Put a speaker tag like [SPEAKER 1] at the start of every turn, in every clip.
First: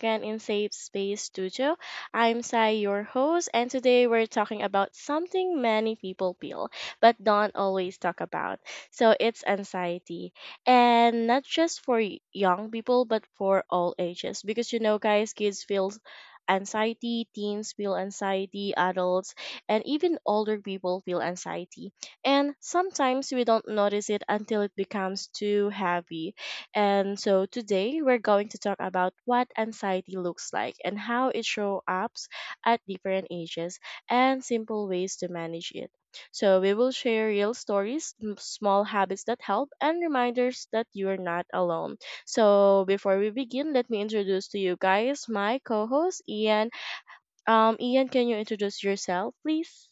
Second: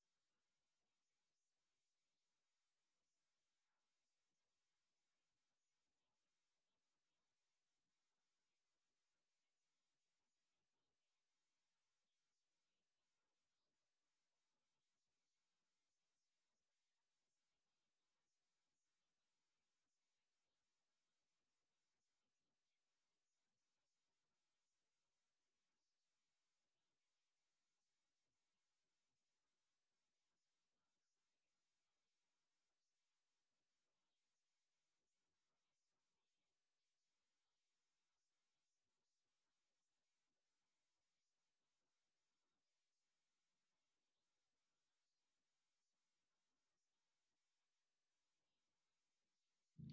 [SPEAKER 1] again in Safe Space Studio. I'm Sai, your host, and today we're talking about something many people feel but don't always talk about. So it's anxiety, and not just for young people but for all ages. Because you know, guys, kids feel anxiety, teens feel anxiety, adults, and even older people feel anxiety. And sometimes we don't notice it until it becomes too heavy, and so today we're going to talk about what anxiety looks like and how it shows up at different ages and simple ways to manage it. So we will share real stories, small habits that help, and reminders that you are not alone. So before we begin, let me introduce to you guys my co-host Ian. Ian, can you introduce yourself, please?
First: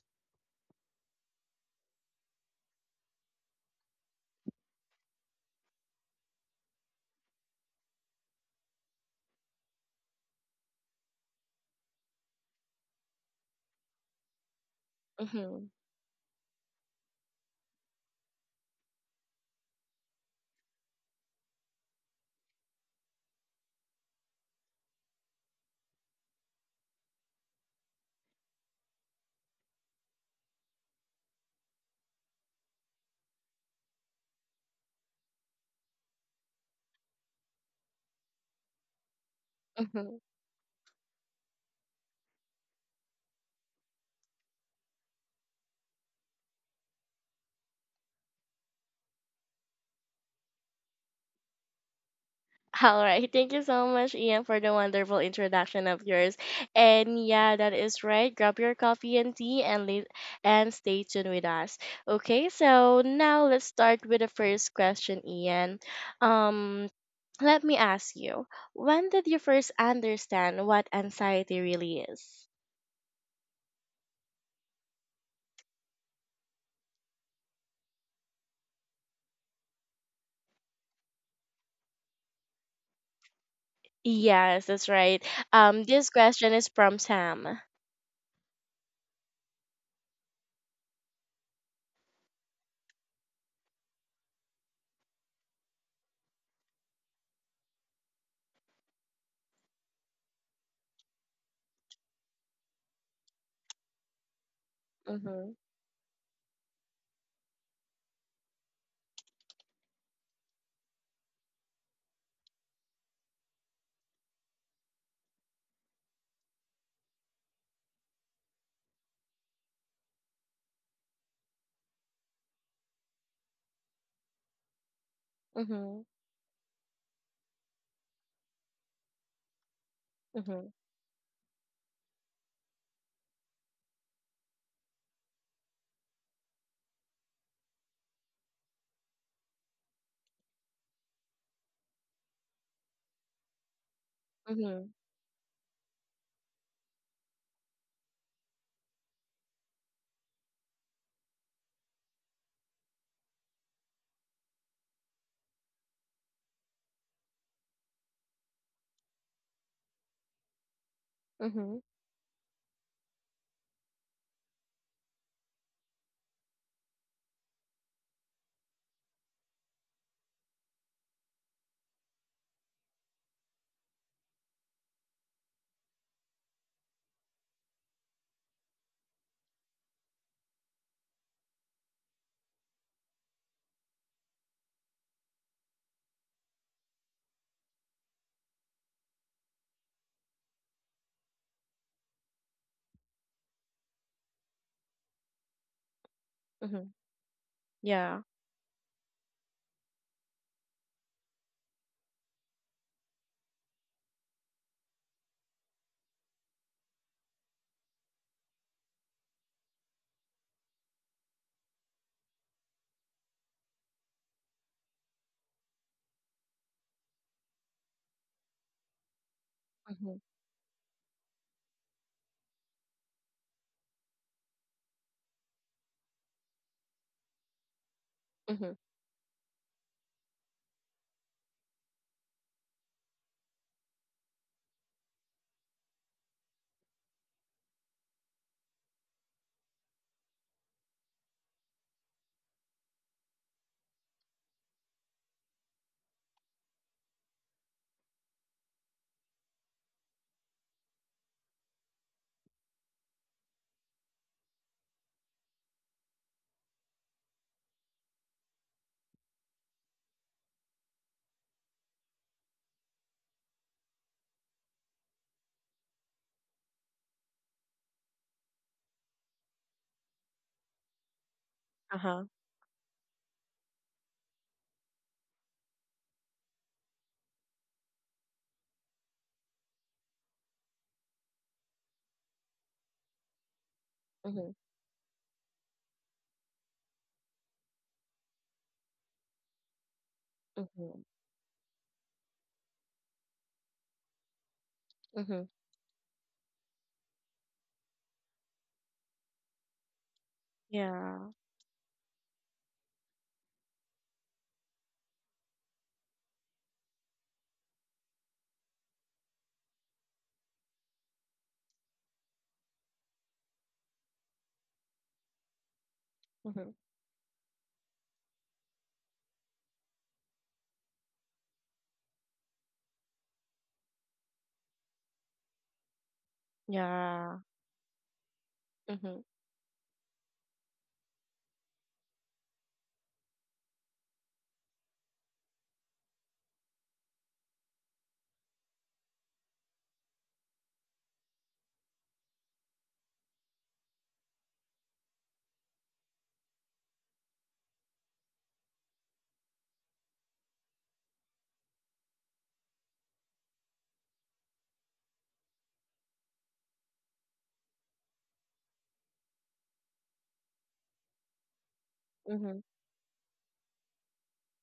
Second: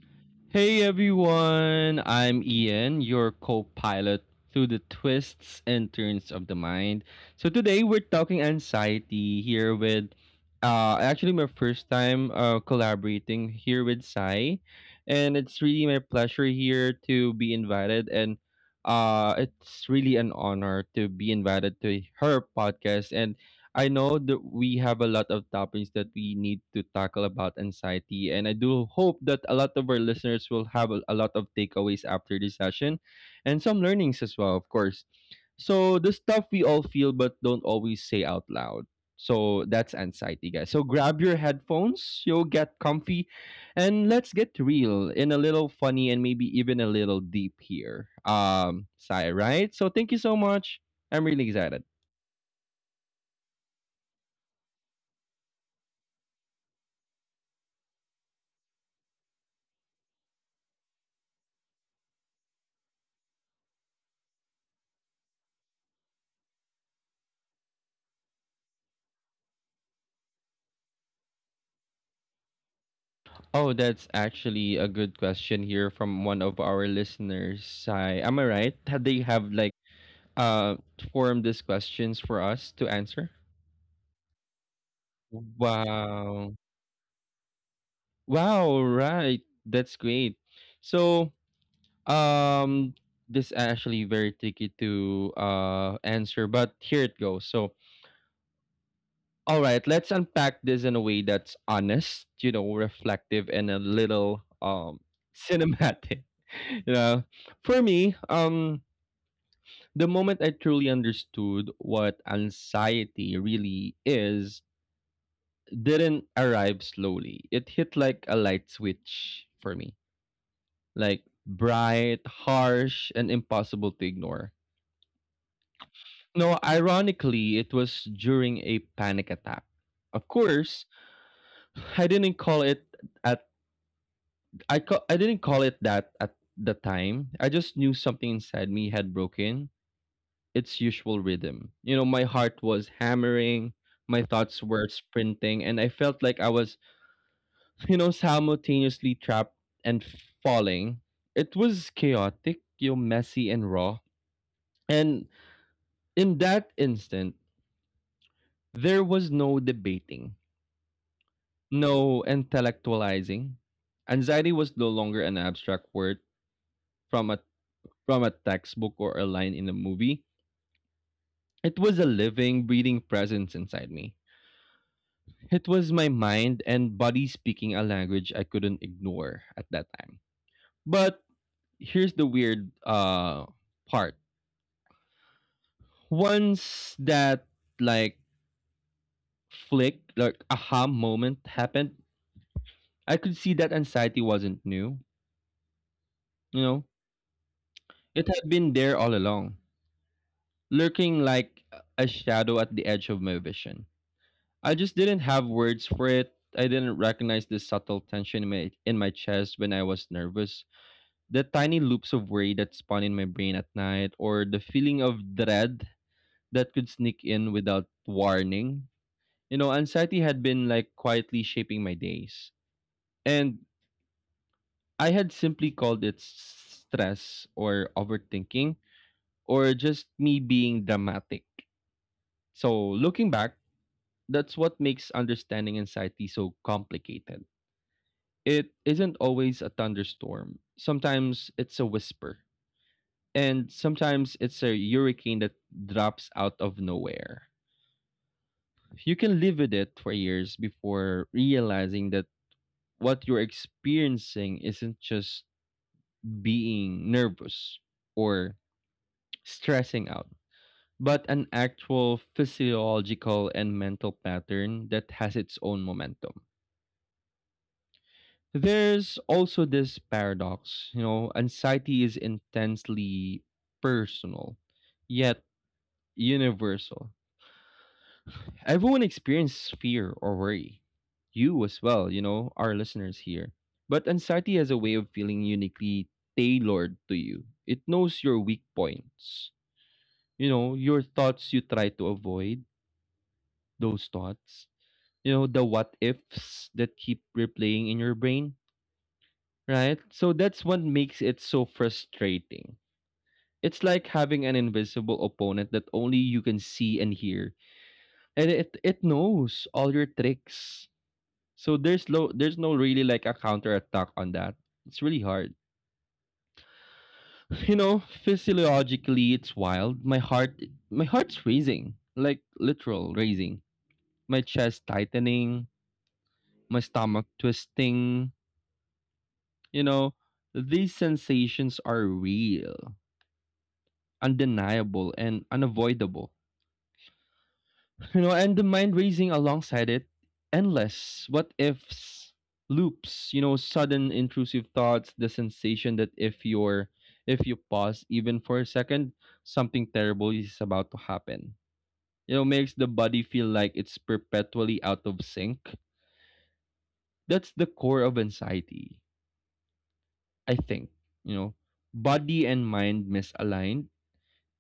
[SPEAKER 2] Hey everyone, I'm Ian, your co pilot through the twists and turns of the mind. So today we're talking anxiety here with actually my first time collaborating here with Sai, and it's
[SPEAKER 1] Mm-hmm.
[SPEAKER 2] really my pleasure here to be invited and it's really an honor to be invited to her podcast. And I know that we have a lot of topics that we need to tackle about anxiety, and I do hope that a lot of our listeners will have a lot of takeaways after this session and some learnings as well, of course. So, the stuff we all feel but don't always say out loud. So, that's
[SPEAKER 1] Mm-hmm.
[SPEAKER 2] anxiety, guys. So, grab your headphones, you'll get comfy, and let's get real and a little funny and maybe even a little deep here. Sai, right? So, thank you so much. I'm really excited.
[SPEAKER 1] All right. Thank you so much, Ian, for the wonderful introduction of yours. And yeah, that is right. Grab your coffee and tea and and stay tuned with us. Okay, so now let's start with the first question, Ian. Um, let me ask you, when did you first understand what anxiety really is?
[SPEAKER 2] Oh, that's actually a good question here from one of our listeners. Hi, am I right? Had they have like uh formed these questions for us to answer?
[SPEAKER 1] Yes, that's right. This question
[SPEAKER 2] Wow.
[SPEAKER 1] is from Sam.
[SPEAKER 2] Wow, right. That's great. So, um this actually very tricky to answer, but here it goes. So, all right, let's unpack this in a way that's honest, you know, reflective and a little
[SPEAKER 1] Mm-hmm.
[SPEAKER 2] cinematic. you know, for me, the moment I truly understood what anxiety really is didn't arrive slowly. It hit like a light switch for me, like bright, harsh, and impossible to ignore.
[SPEAKER 1] Mm-hmm.
[SPEAKER 2] No, ironically, it was during a panic attack. Of
[SPEAKER 1] Mm-hmm.
[SPEAKER 2] course, I didn't call it at I didn't call it that at the time. I just knew something inside me had broken its usual rhythm. You know, my heart was hammering, my thoughts
[SPEAKER 1] Mm-hmm.
[SPEAKER 2] were sprinting, and I felt like I was, you know, simultaneously trapped and falling. It was chaotic, you know, messy and raw. And in that instant, there was no debating,
[SPEAKER 1] Mm-hmm.
[SPEAKER 2] no intellectualizing. Anxiety was no longer an abstract word from a from a textbook or a line in a movie. It was a living, breathing presence inside me. It was my mind and body speaking a language I couldn't ignore at that time. But here's the weird part. Once that, like, flick, like, aha moment happened, I could see that anxiety wasn't new, you know.
[SPEAKER 1] Mm-hmm. Yeah.
[SPEAKER 2] It had been there all along, lurking like a shadow at the edge of my vision. I just didn't have words for it. I didn't recognize the subtle tension in my chest when I was nervous, the tiny loops of worry that spawn in my brain at night, or the feeling of dread that could sneak in without warning. You know,
[SPEAKER 1] Mm-hmm.
[SPEAKER 2] anxiety had been like quietly shaping my days. And I had simply called it stress or
[SPEAKER 1] Mm-hmm.
[SPEAKER 2] overthinking or just me being dramatic. So, looking back, that's what makes understanding anxiety so complicated. It isn't always a thunderstorm, sometimes it's a whisper. And sometimes it's a hurricane that drops out of nowhere. You can live with it for years before realizing that what you're experiencing isn't just being nervous or stressing out, but an actual physiological and mental pattern that has its own momentum. There's also this paradox, you know, anxiety is
[SPEAKER 1] Uh-huh.
[SPEAKER 2] intensely personal, yet universal. Everyone experiences fear or worry. You as well, you know, our listeners here. But
[SPEAKER 1] Mm-hmm.
[SPEAKER 2] anxiety has a way of feeling uniquely tailored to you. It knows your weak points. You know,
[SPEAKER 1] Mhm.
[SPEAKER 2] your thoughts you try to avoid, those thoughts. You
[SPEAKER 1] Mhm.
[SPEAKER 2] know, the what ifs that keep replaying in your brain, right? So that's what makes
[SPEAKER 1] Yeah.
[SPEAKER 2] it so frustrating. It's like having an invisible opponent that only you can see and hear, and it knows all your tricks. So there's no really like a counterattack on that. It's really hard.
[SPEAKER 1] Mhm.
[SPEAKER 2] You know, physiologically it's wild. My heart's raising. Like literal raising. My chest tightening, my stomach
[SPEAKER 1] Yeah.
[SPEAKER 2] twisting,
[SPEAKER 1] Mhm.
[SPEAKER 2] you know, these sensations are real, undeniable and unavoidable. You know, and the mind racing alongside it, endless what ifs, loops, you know, sudden intrusive thoughts, the sensation that if you pause even for a second, something terrible is about to happen. You know, makes the body feel like it's perpetually out of sync. That's the core of anxiety, I think. You know, body
[SPEAKER 1] Mhm.
[SPEAKER 2] and mind misaligned,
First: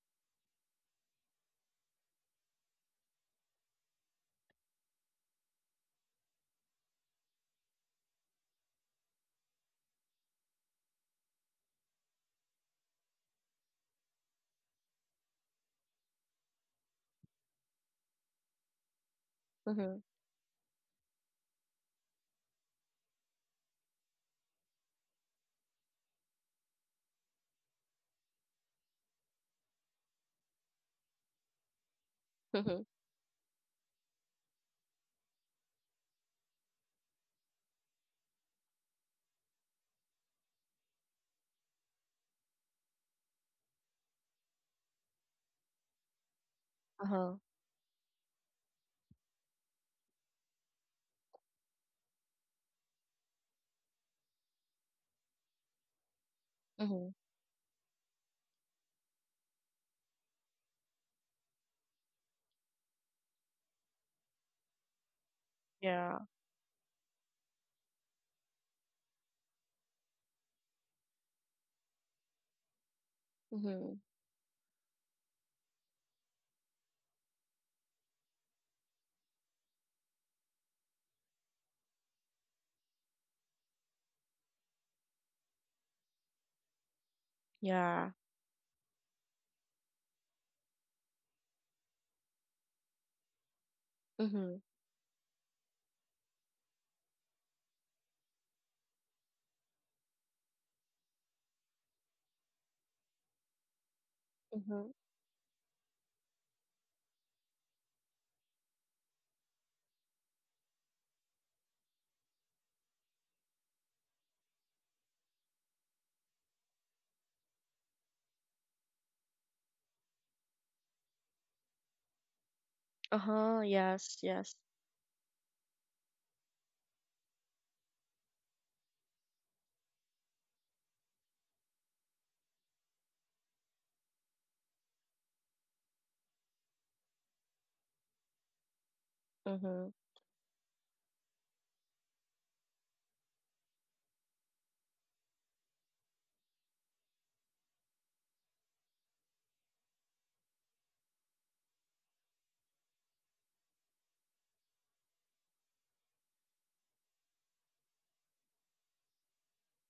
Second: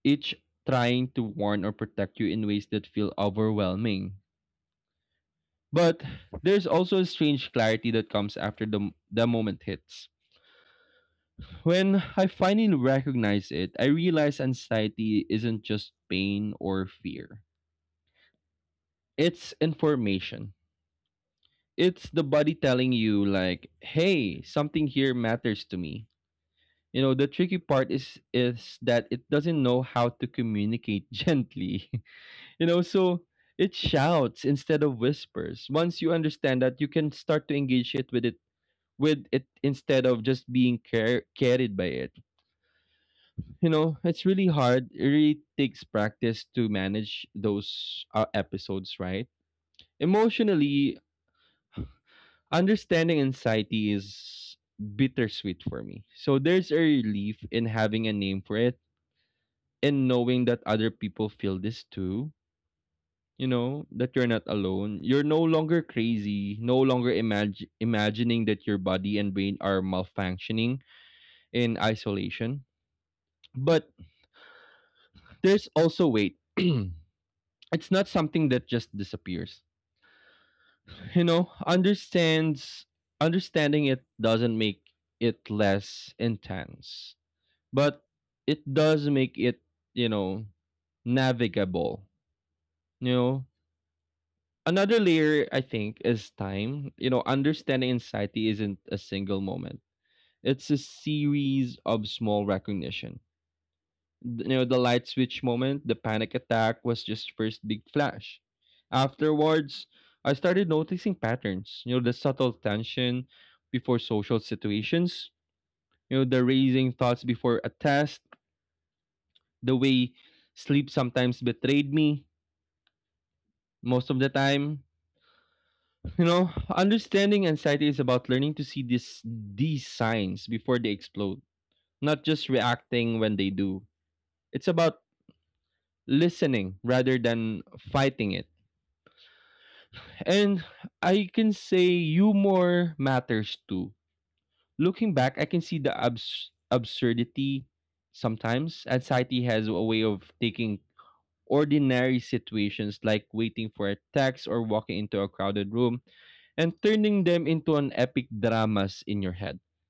[SPEAKER 2] each trying to warn or protect you in ways that feel overwhelming. But there's also a strange clarity that comes after the, the moment hits. When I finally recognize it, I realize anxiety isn't just pain or fear, it's
[SPEAKER 1] Mhm.
[SPEAKER 2] information. It's the body telling you, like, hey, something here matters to me. You know, the tricky part is that it doesn't know how to communicate gently. You know,
[SPEAKER 1] Mhm.
[SPEAKER 2] so it shouts instead of whispers. Once you understand that, you can start to engage it with it with it instead of just being carried by it. You know, it's really hard. It really takes practice to manage
[SPEAKER 1] Uh-huh.
[SPEAKER 2] those episodes, right? Emotionally, understanding anxiety is bittersweet for me. So there's a
[SPEAKER 1] Mhm.
[SPEAKER 2] relief in having a name for it and knowing that other people feel this too. You know, that you're not alone. You're no longer
[SPEAKER 1] Yeah.
[SPEAKER 2] crazy, no longer imagining that your body and brain are malfunctioning in isolation. But
[SPEAKER 1] Mhm.
[SPEAKER 2] there's also weight. It's not something that just disappears. You know, understands understanding it doesn't make it less intense, but
[SPEAKER 1] Yeah.
[SPEAKER 2] it does make it, you know, navigable. You know,
[SPEAKER 1] Mhm.
[SPEAKER 2] another layer I think is time. You know, understanding anxiety isn't a single moment. It's a series of small recognition. You know, the
[SPEAKER 1] Mhm.
[SPEAKER 2] light switch moment, the panic attack was just first big flash. Afterwards I started noticing patterns, you know, the subtle tension before social situations, you know, the raising thoughts before a test, the way sleep sometimes betrayed me
[SPEAKER 1] Uh-huh.
[SPEAKER 2] most of
[SPEAKER 1] Yes.
[SPEAKER 2] the
[SPEAKER 1] Yes.
[SPEAKER 2] time. You know, understanding anxiety is about learning to see this these signs before they explode, not just reacting when they do. It's about listening rather than fighting it.
[SPEAKER 1] Mhm.
[SPEAKER 2] And I can say humor matters too. Looking back, I can see the absurdity sometimes. Anxiety has a way of taking ordinary situations like waiting for a text or walking into a crowded room and turning them into an epic dramas in your head.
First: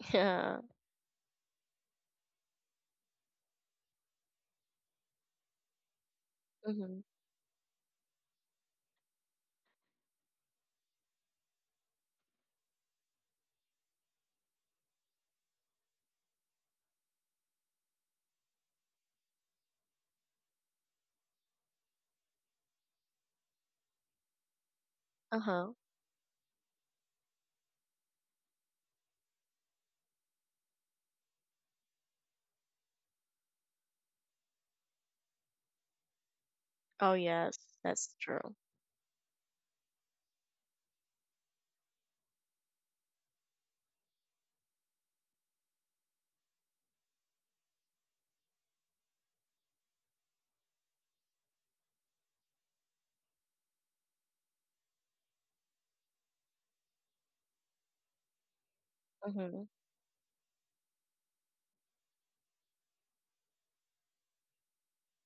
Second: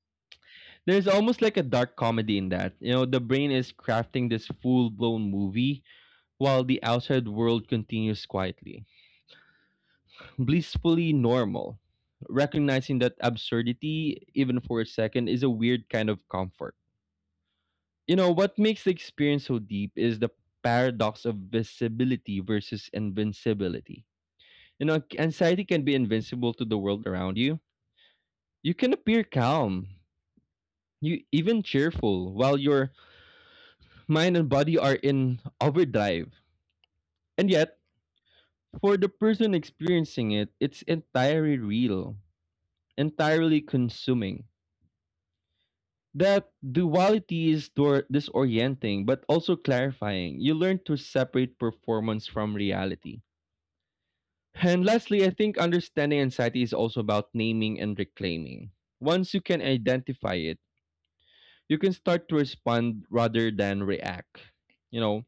[SPEAKER 1] Yeah.
[SPEAKER 2] There's almost like a dark comedy in that. You know, the brain is crafting this full blown movie while the
[SPEAKER 1] Mhm.
[SPEAKER 2] outside world continues quietly, blissfully normal. Recognizing that absurdity, even for a second, is a weird kind of comfort. You know, what makes the experience so deep is the paradox of visibility versus invincibility. You know, anxiety
[SPEAKER 1] Uh-huh.
[SPEAKER 2] can be invincible to the world around you. You can appear calm, you even cheerful, while your mind and body are in overdrive.
[SPEAKER 1] Oh
[SPEAKER 2] And
[SPEAKER 1] yes,
[SPEAKER 2] yet,
[SPEAKER 1] that's true.
[SPEAKER 2] for the person experiencing it, it's entirely real, entirely consuming. That duality is disorienting but also clarifying. You learn to separate performance from reality. And lastly, I think understanding anxiety is also about naming and reclaiming. Once you can
[SPEAKER 1] Mhm.
[SPEAKER 2] identify it, you can start to respond rather than react. You know,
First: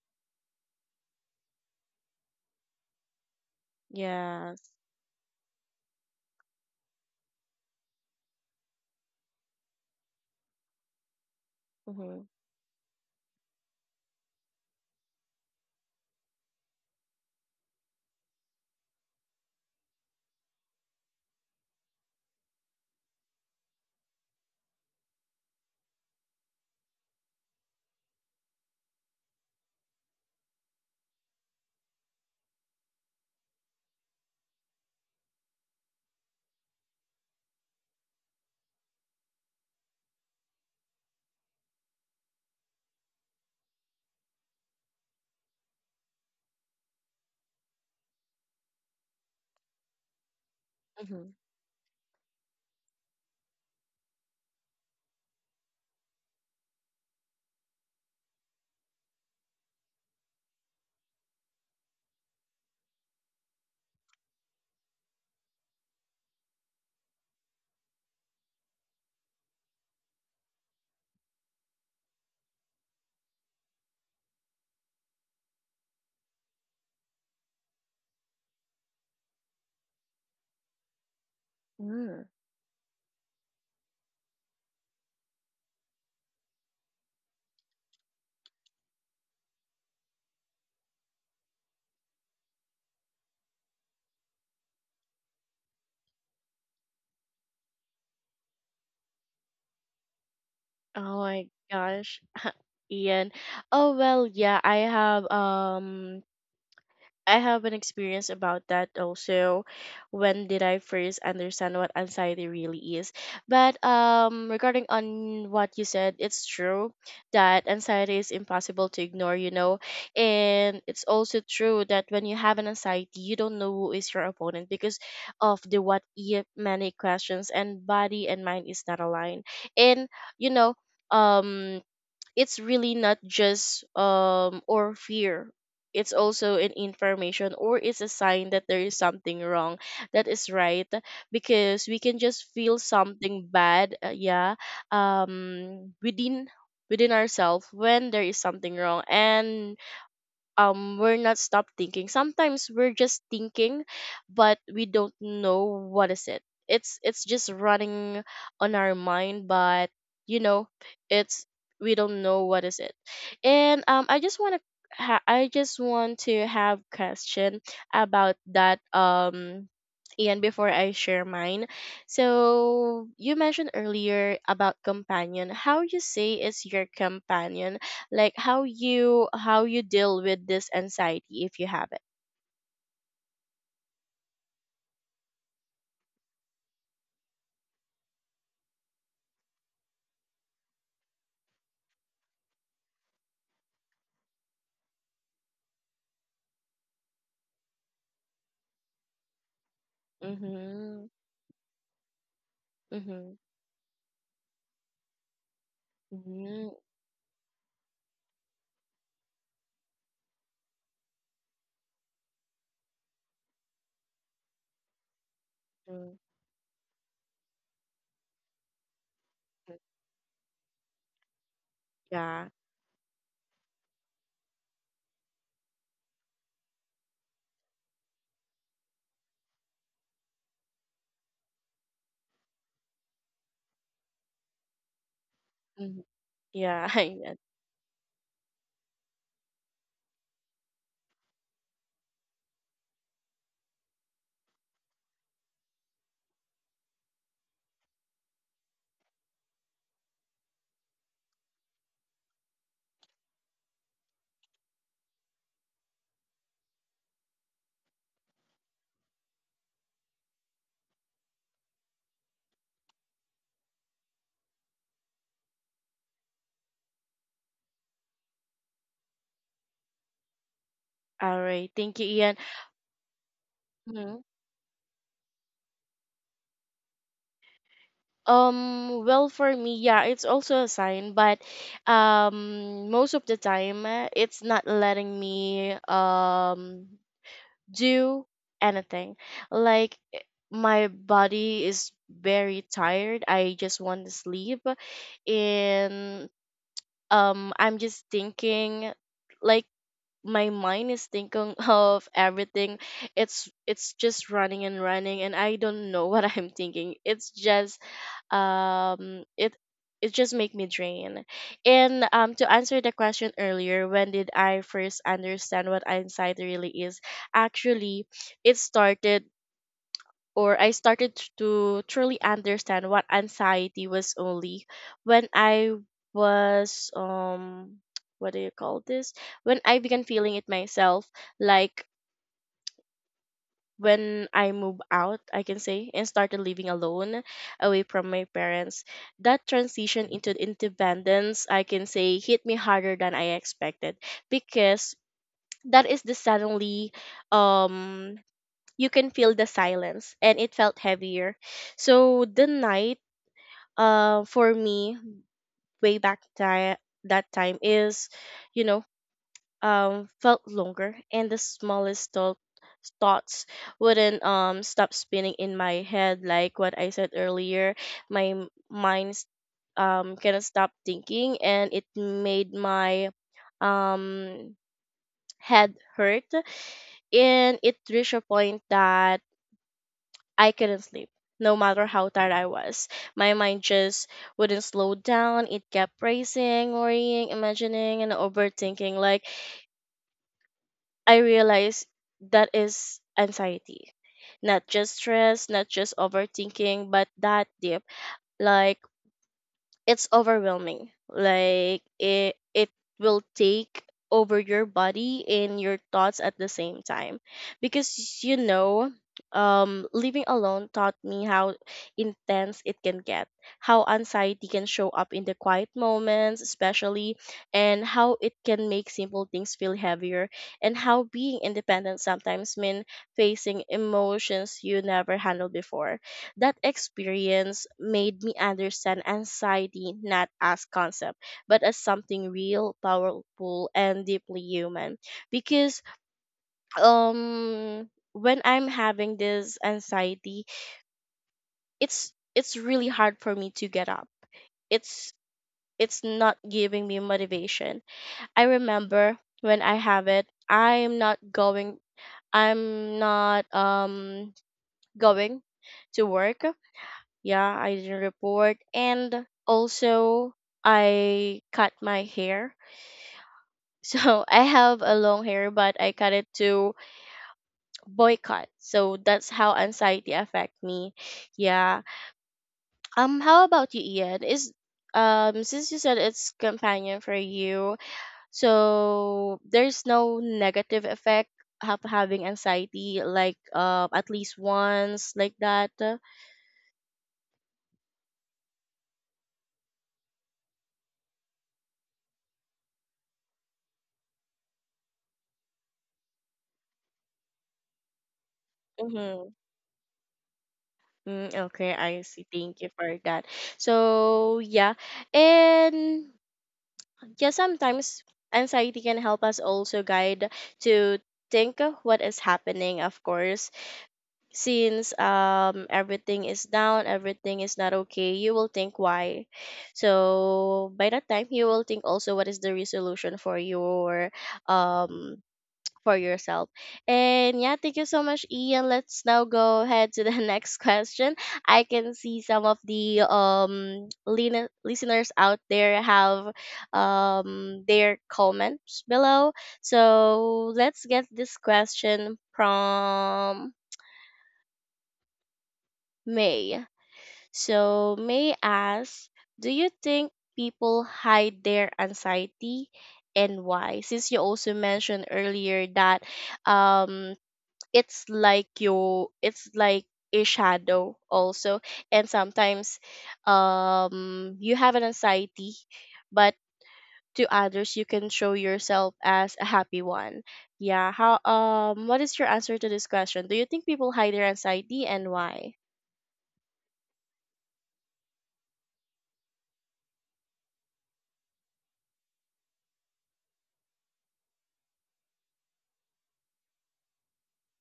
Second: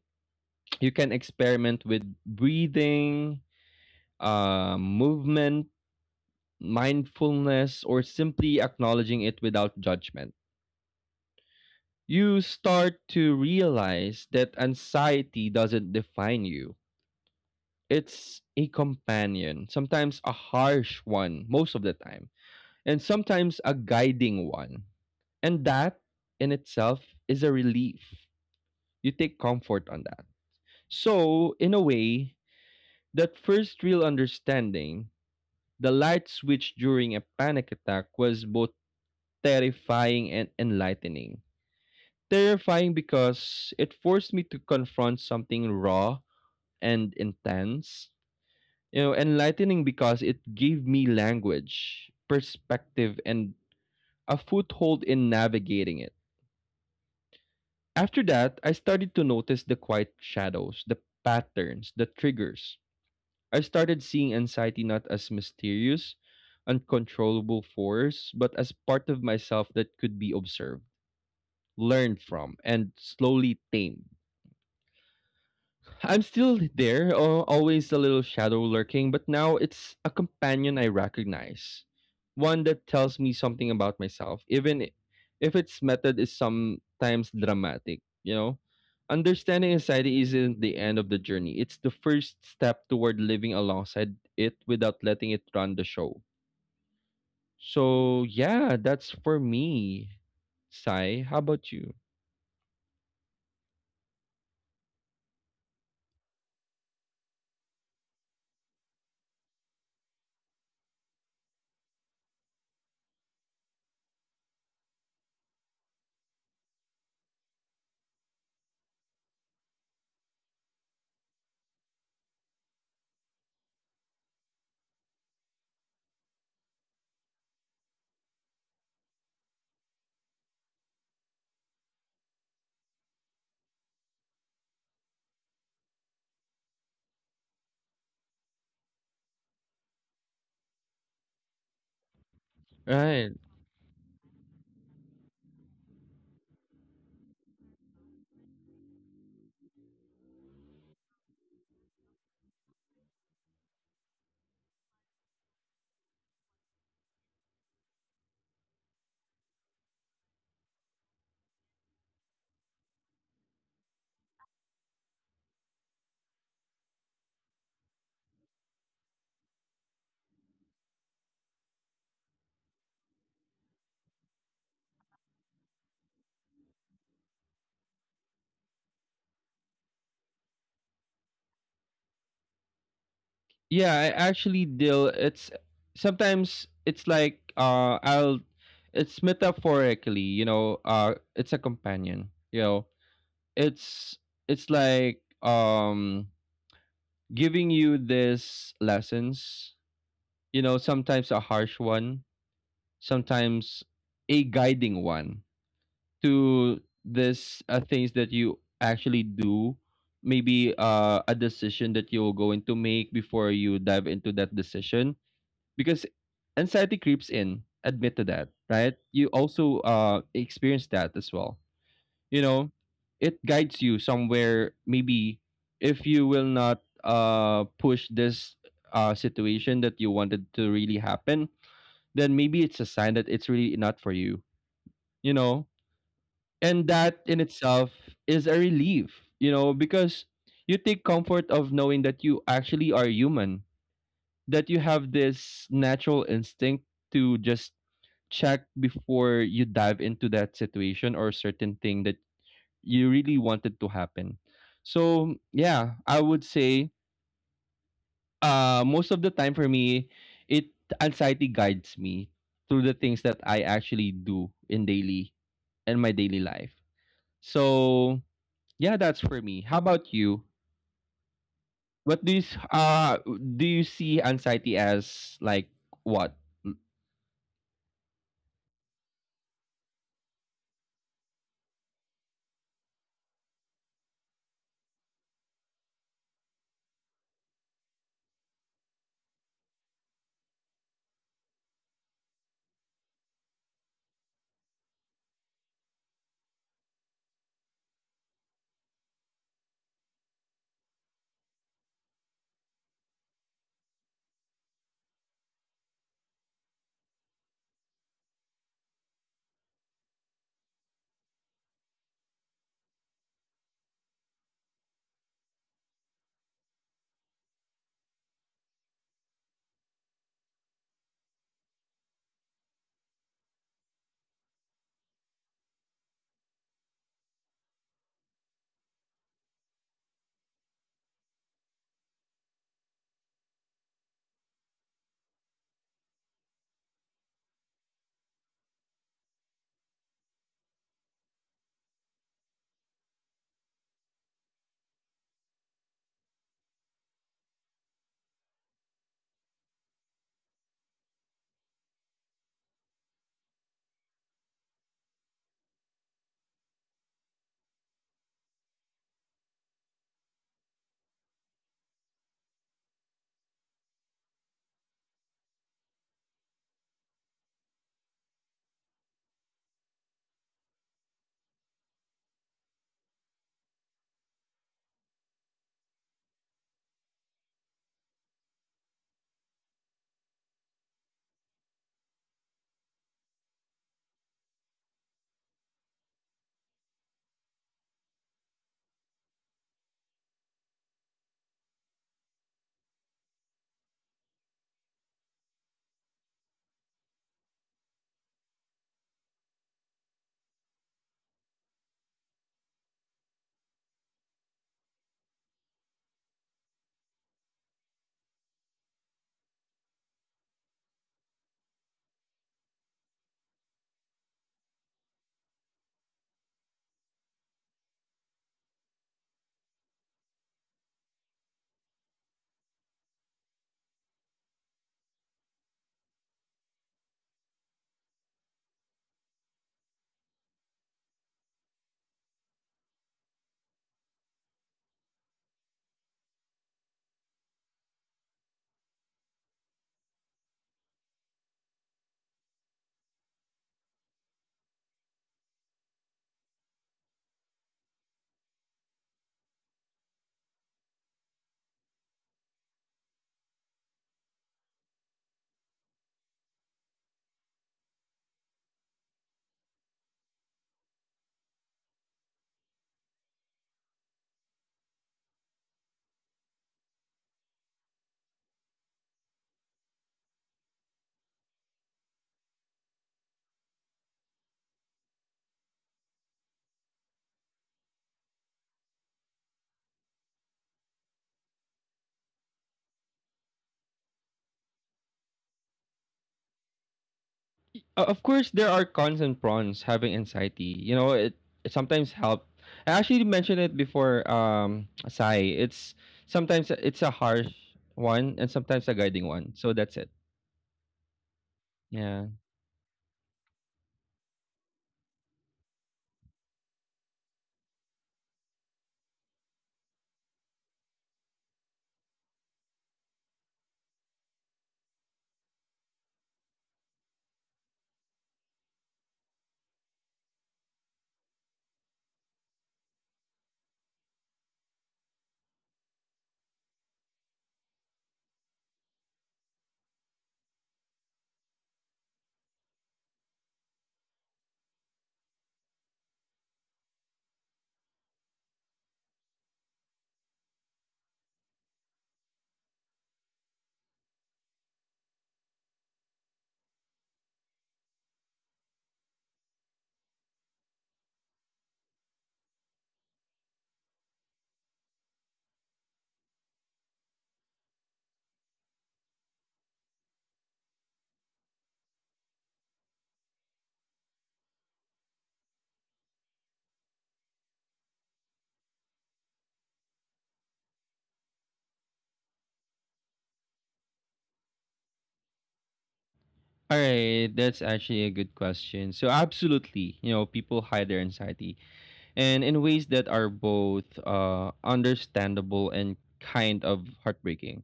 [SPEAKER 2] you can experiment with breathing,
[SPEAKER 1] Yes.
[SPEAKER 2] movement, mindfulness, or simply acknowledging it without judgment.
[SPEAKER 1] Mhm.
[SPEAKER 2] You start to realize that anxiety doesn't define you. It's a companion, sometimes a harsh one, most of the time, and sometimes a guiding one. And that in itself is a relief. You take comfort on that. So, in a way, that first real understanding, the light switch during a panic attack was both terrifying and enlightening. Terrifying because it forced me to confront something raw and intense. You know, enlightening because it gave me
[SPEAKER 1] Mhm.
[SPEAKER 2] language, perspective, and a foothold in navigating it. After that, I started to notice the quiet shadows, the patterns, the triggers. I started seeing anxiety not as mysterious, uncontrollable force, but as part of myself that could be observed, learned from, and slowly tamed. I'm still there, always a little shadow lurking, but now it's a companion I recognize.
[SPEAKER 1] Mm.
[SPEAKER 2] One that tells me something about myself, even if its method is sometimes dramatic, you know? Understanding anxiety isn't the end of the journey, it's the first step toward living alongside it without letting it run the show. So, yeah, that's for me,
[SPEAKER 1] Oh
[SPEAKER 2] Sai. How
[SPEAKER 1] my
[SPEAKER 2] about you?
[SPEAKER 1] gosh. Ian. Oh well, yeah, I have an experience about that also. When did I first understand what anxiety really is? But regarding on what you said, it's true that anxiety is impossible to ignore, you know, and it's also true that when you have an anxiety, you don't know who is your opponent because of the what if many questions, and body and mind is not aligned, and you know, um it's really not just or fear, it's also an information, or it's a sign that there is something wrong. That is right, because we can just feel
[SPEAKER 2] Right.
[SPEAKER 1] something bad, yeah, within within ourselves when there is something wrong, and we're not stop thinking. Sometimes we're just thinking, but we don't know what is it. It's just running on our mind, but you know, it's, we don't know what is it. And I just want to have question about that, Ian, before I share mine, so you mentioned earlier about companion. How you say is your companion? Like how you deal with this anxiety if you have it.
[SPEAKER 2] Yeah, I actually deal, it's sometimes it's like I'll it's metaphorically, you know, it's a companion, you know. It's it's like giving you this lessons, you know,
[SPEAKER 1] Mhm.
[SPEAKER 2] sometimes a harsh one,
[SPEAKER 1] Mhm.
[SPEAKER 2] sometimes a guiding one
[SPEAKER 1] Mhm.
[SPEAKER 2] to this things that you actually do, maybe a decision that you will going to make before you dive into that decision, because
[SPEAKER 1] Mhm.
[SPEAKER 2] anxiety creeps in. Admit to that, right? You also experience that as well, you
[SPEAKER 1] Yeah.
[SPEAKER 2] know. It guides you somewhere. Maybe if you will not push this situation that you wanted to really happen, then maybe it's a sign that it's really not for you, you know.
[SPEAKER 1] Mhm.
[SPEAKER 2] And
[SPEAKER 1] Yeah.
[SPEAKER 2] that
[SPEAKER 1] Yeah.
[SPEAKER 2] in itself is a relief, you know, because you take comfort of knowing that you actually are human, that you have this natural instinct to just check before you dive into that situation or certain thing that you really wanted to happen. So yeah, I would say most of the time for me, it anxiety guides me through the things that I actually do in daily, in my daily life. So yeah, that's for me. How about you?
[SPEAKER 1] All right, thank you,
[SPEAKER 2] What do
[SPEAKER 1] Ian.
[SPEAKER 2] you do you see
[SPEAKER 1] Mhm.
[SPEAKER 2] anxiety as like what?
[SPEAKER 1] Well, for me, yeah, it's also a sign, but most of the time, it's not letting me do anything. Like eh, my body is very tired. I just want to sleep, and I'm just thinking, like my mind is thinking of everything. It's just running and running, and I don't know what I'm thinking. It's just it it just make me drain. And to answer the question earlier, when did I first understand what anxiety really is, actually it started, or I started to truly understand what anxiety was only when I was what do you call this? When I began feeling it myself, like when I moved out, I can say, and started living alone away from my parents. That transition into independence, I can say, hit me harder than I expected, because that is the suddenly, um you can feel the silence and it felt heavier. So the night, uh, for me, way back ti that time is, you know, felt longer, and the smallest thought thoughts wouldn't stop spinning in my head. Like what I said earlier, my mind cannot stop thinking, and it made my um head hurt. And it reached a point that I couldn't sleep, no matter how tired I was. My mind just wouldn't slow down. It kept racing, worrying, imagining, and overthinking. Like, I realized that is anxiety. Not just stress, not just overthinking, but that deep. Like, it's overwhelming. Like it will take over your body and your thoughts at the same time. Because you know, living alone taught me how intense it can get, how anxiety can show up in the quiet moments especially, and how it can make simple things feel heavier, and how being independent sometimes mean facing emotions you never handled before. That experience made me understand anxiety not as concept, but as something real, powerful, and deeply human. Because when I'm having this anxiety, it's really hard for me to get up. It's it's not giving me motivation. I remember when I have it, I'm not going. I'm not going to work. Yeah, I didn't report. And also, I cut my hair. So I have a long hair, but I cut it to boycott. So that's how anxiety affect me. Yeah. How about you, Ian? Is since you said it's companion for you, so there's no negative effect of having anxiety, like at least once like that.
[SPEAKER 2] Of course, there are cons and pros having anxiety. You know, it sometimes help. I actually mentioned it before, Sai. It's sometimes it's a harsh one and sometimes a guiding
[SPEAKER 1] Mm-hmm.
[SPEAKER 2] one. So that's it.
[SPEAKER 1] Mm, okay, I see.
[SPEAKER 2] Yeah.
[SPEAKER 1] Thank you for that. So, yeah. And yeah, sometimes anxiety can help us also guide to think of what is happening, of course. Since everything is down, everything is not okay, you will think why. So, by that time, you will think also what is the resolution for your um for yourself. And yeah, thank you so much, Ian. Let's now go ahead to the next question. I can see some of the listeners out there have their comments below. So let's get this question from May. So May asks, do you think people hide their anxiety and why? Since you also mentioned earlier that um it's like you it's like a shadow also, and sometimes you have an anxiety, but to others you can show yourself as a happy one. Yeah, how, what is your answer to this question? Do you think people hide their anxiety and why?
[SPEAKER 2] All right. That's actually a good question. So absolutely, you know, people hide their anxiety and in ways that are both understandable and kind of heartbreaking.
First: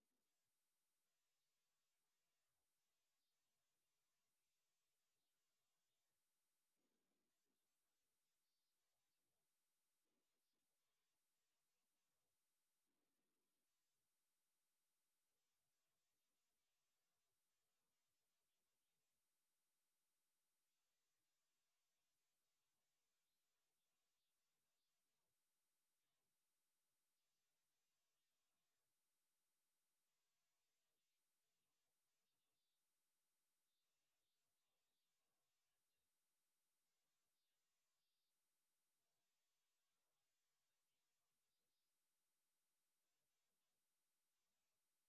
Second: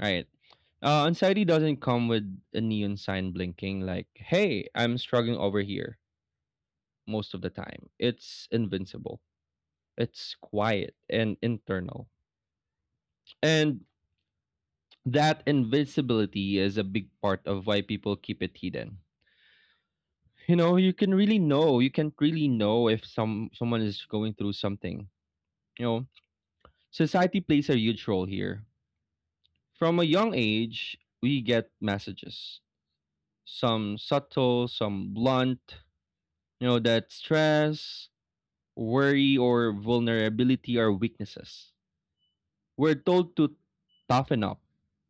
[SPEAKER 2] Right. Anxiety doesn't come with a neon sign blinking like, hey, I'm struggling over here most of the time. It's invincible, it's quiet and internal. And that invisibility is a big part of why people keep it hidden. You know, you can really know, you can't really know if someone is going through something. You know, society plays a huge role here. From a young age, we get messages, some subtle, some blunt, you know, that stress, worry, or vulnerability are weaknesses. We're told to toughen up,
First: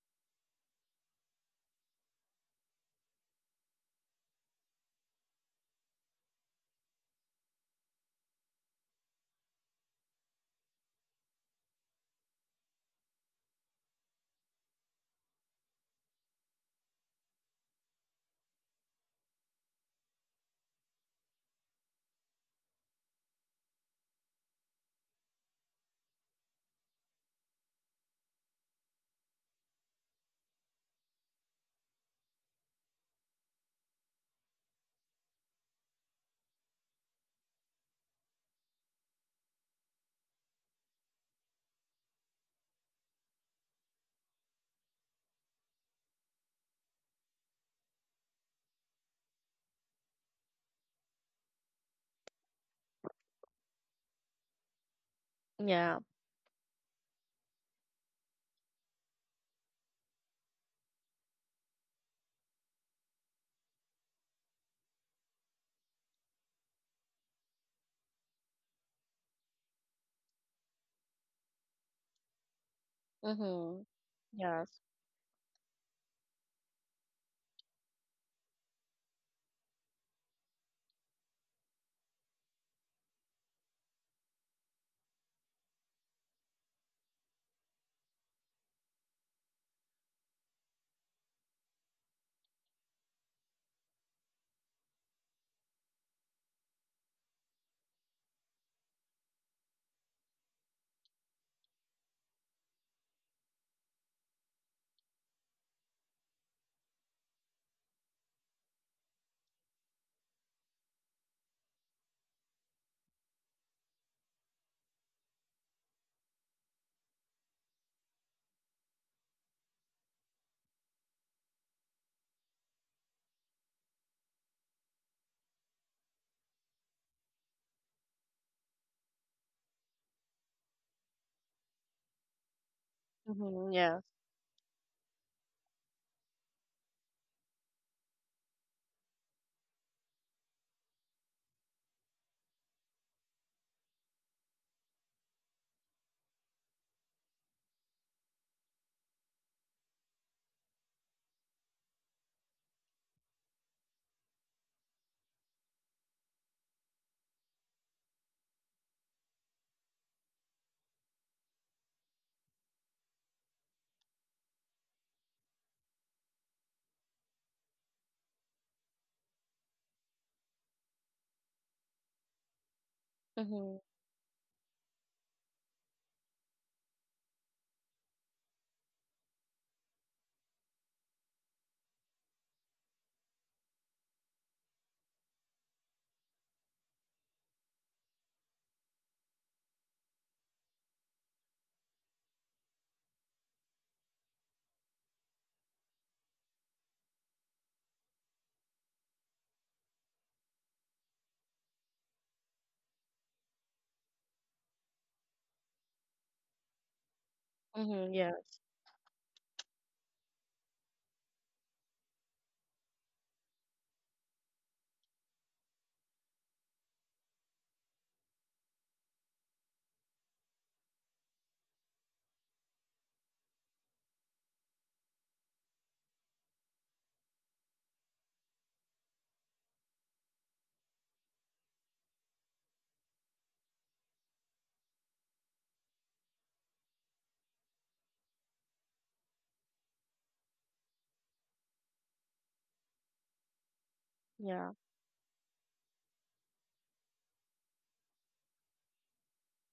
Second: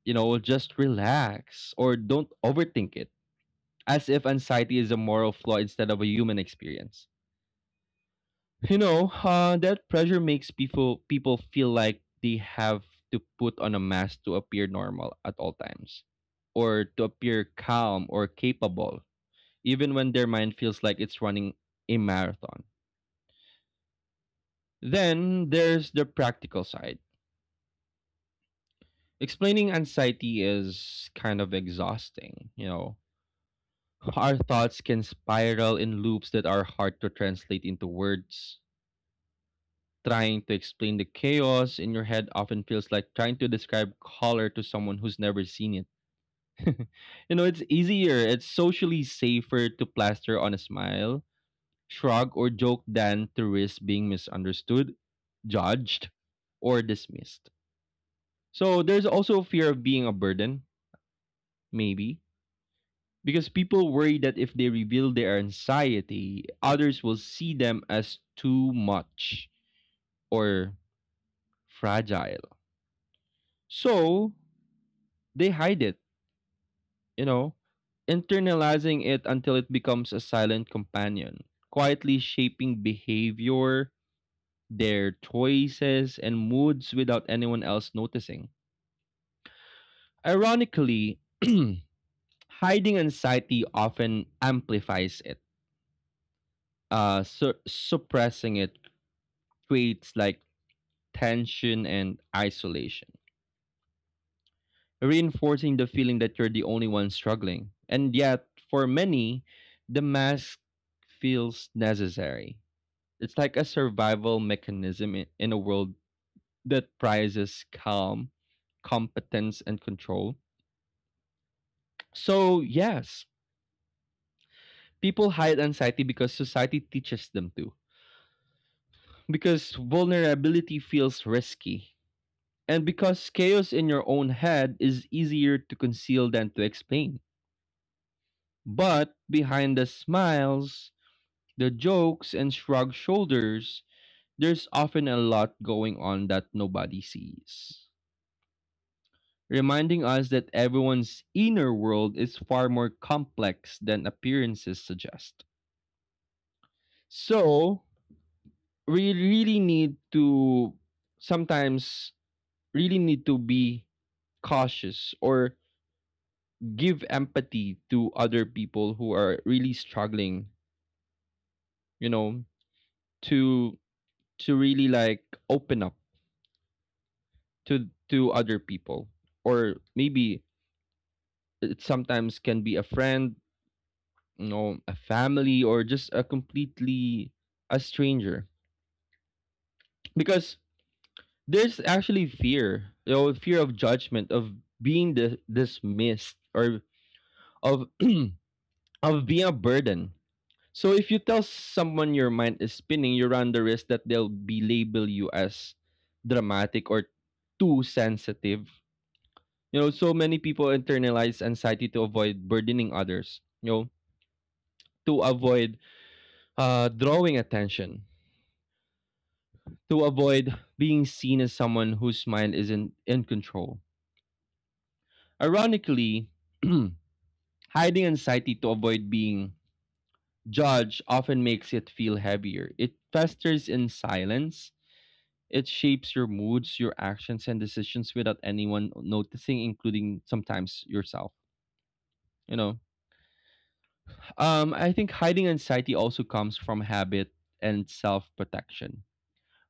[SPEAKER 2] you know, just relax or don't overthink it, as if anxiety is a moral flaw instead of a human experience. You know, that pressure makes people feel like they have to put on a mask to appear normal at all times, or to appear calm or capable, even when their mind feels like it's running a marathon. Then there's the practical side. Explaining anxiety is kind of exhausting. Our thoughts can spiral in loops that are hard to translate into words. Trying to explain the chaos in your head often feels like trying to describe color to someone who's never seen it. You know, it's easier, it's socially safer to plaster on a smile, shrug, or joke than to risk being misunderstood,
[SPEAKER 1] Yeah.
[SPEAKER 2] judged, or dismissed. So there's also fear of being a burden, maybe, because people worry that if they reveal their anxiety, others will see them as too much or fragile.
[SPEAKER 1] Mhm.
[SPEAKER 2] So
[SPEAKER 1] Yes.
[SPEAKER 2] they hide it, you know, internalizing it until it becomes a silent companion, quietly shaping behavior, their choices, and moods without anyone else noticing. Ironically, hiding anxiety often amplifies it. Uh, suppressing it creates like tension and isolation, reinforcing the feeling that you're the only one struggling. And yet, for many, the mask feels necessary. It's like a survival mechanism in a world that prizes calm, competence, and control. So, yes, people hide anxiety because society teaches them to. Because vulnerability feels risky. And because
[SPEAKER 1] Mhm.
[SPEAKER 2] chaos in
[SPEAKER 1] Yes.
[SPEAKER 2] your own head is easier to conceal than to explain. But behind the smiles, the jokes, and shrugged shoulders, there's often a lot going on that nobody sees, reminding us that everyone's inner world is far more complex than appearances suggest. So, we really need to sometimes really need to be cautious or give empathy to other people who are really struggling, you know, to
[SPEAKER 1] Mhm.
[SPEAKER 2] to really like open up to other people, or maybe it sometimes can be a friend, you know, a family, or just a completely a stranger. Because there's actually fear, you know, fear of judgment, of being dismissed, or of of being a burden. So if you tell someone your mind is spinning, you run the risk that they'll be label you as dramatic or too
[SPEAKER 1] Mhm. Yes.
[SPEAKER 2] sensitive. You know, so many people internalize anxiety to avoid burdening others, you know, to avoid drawing attention, to avoid being seen as someone whose mind isn't in control. Ironically, hiding anxiety to avoid being judged often makes it feel heavier. It festers in silence. It shapes your moods, your actions, and decisions without anyone noticing, including sometimes yourself. You know,
[SPEAKER 1] Yeah.
[SPEAKER 2] I think hiding anxiety also comes from habit and self protection.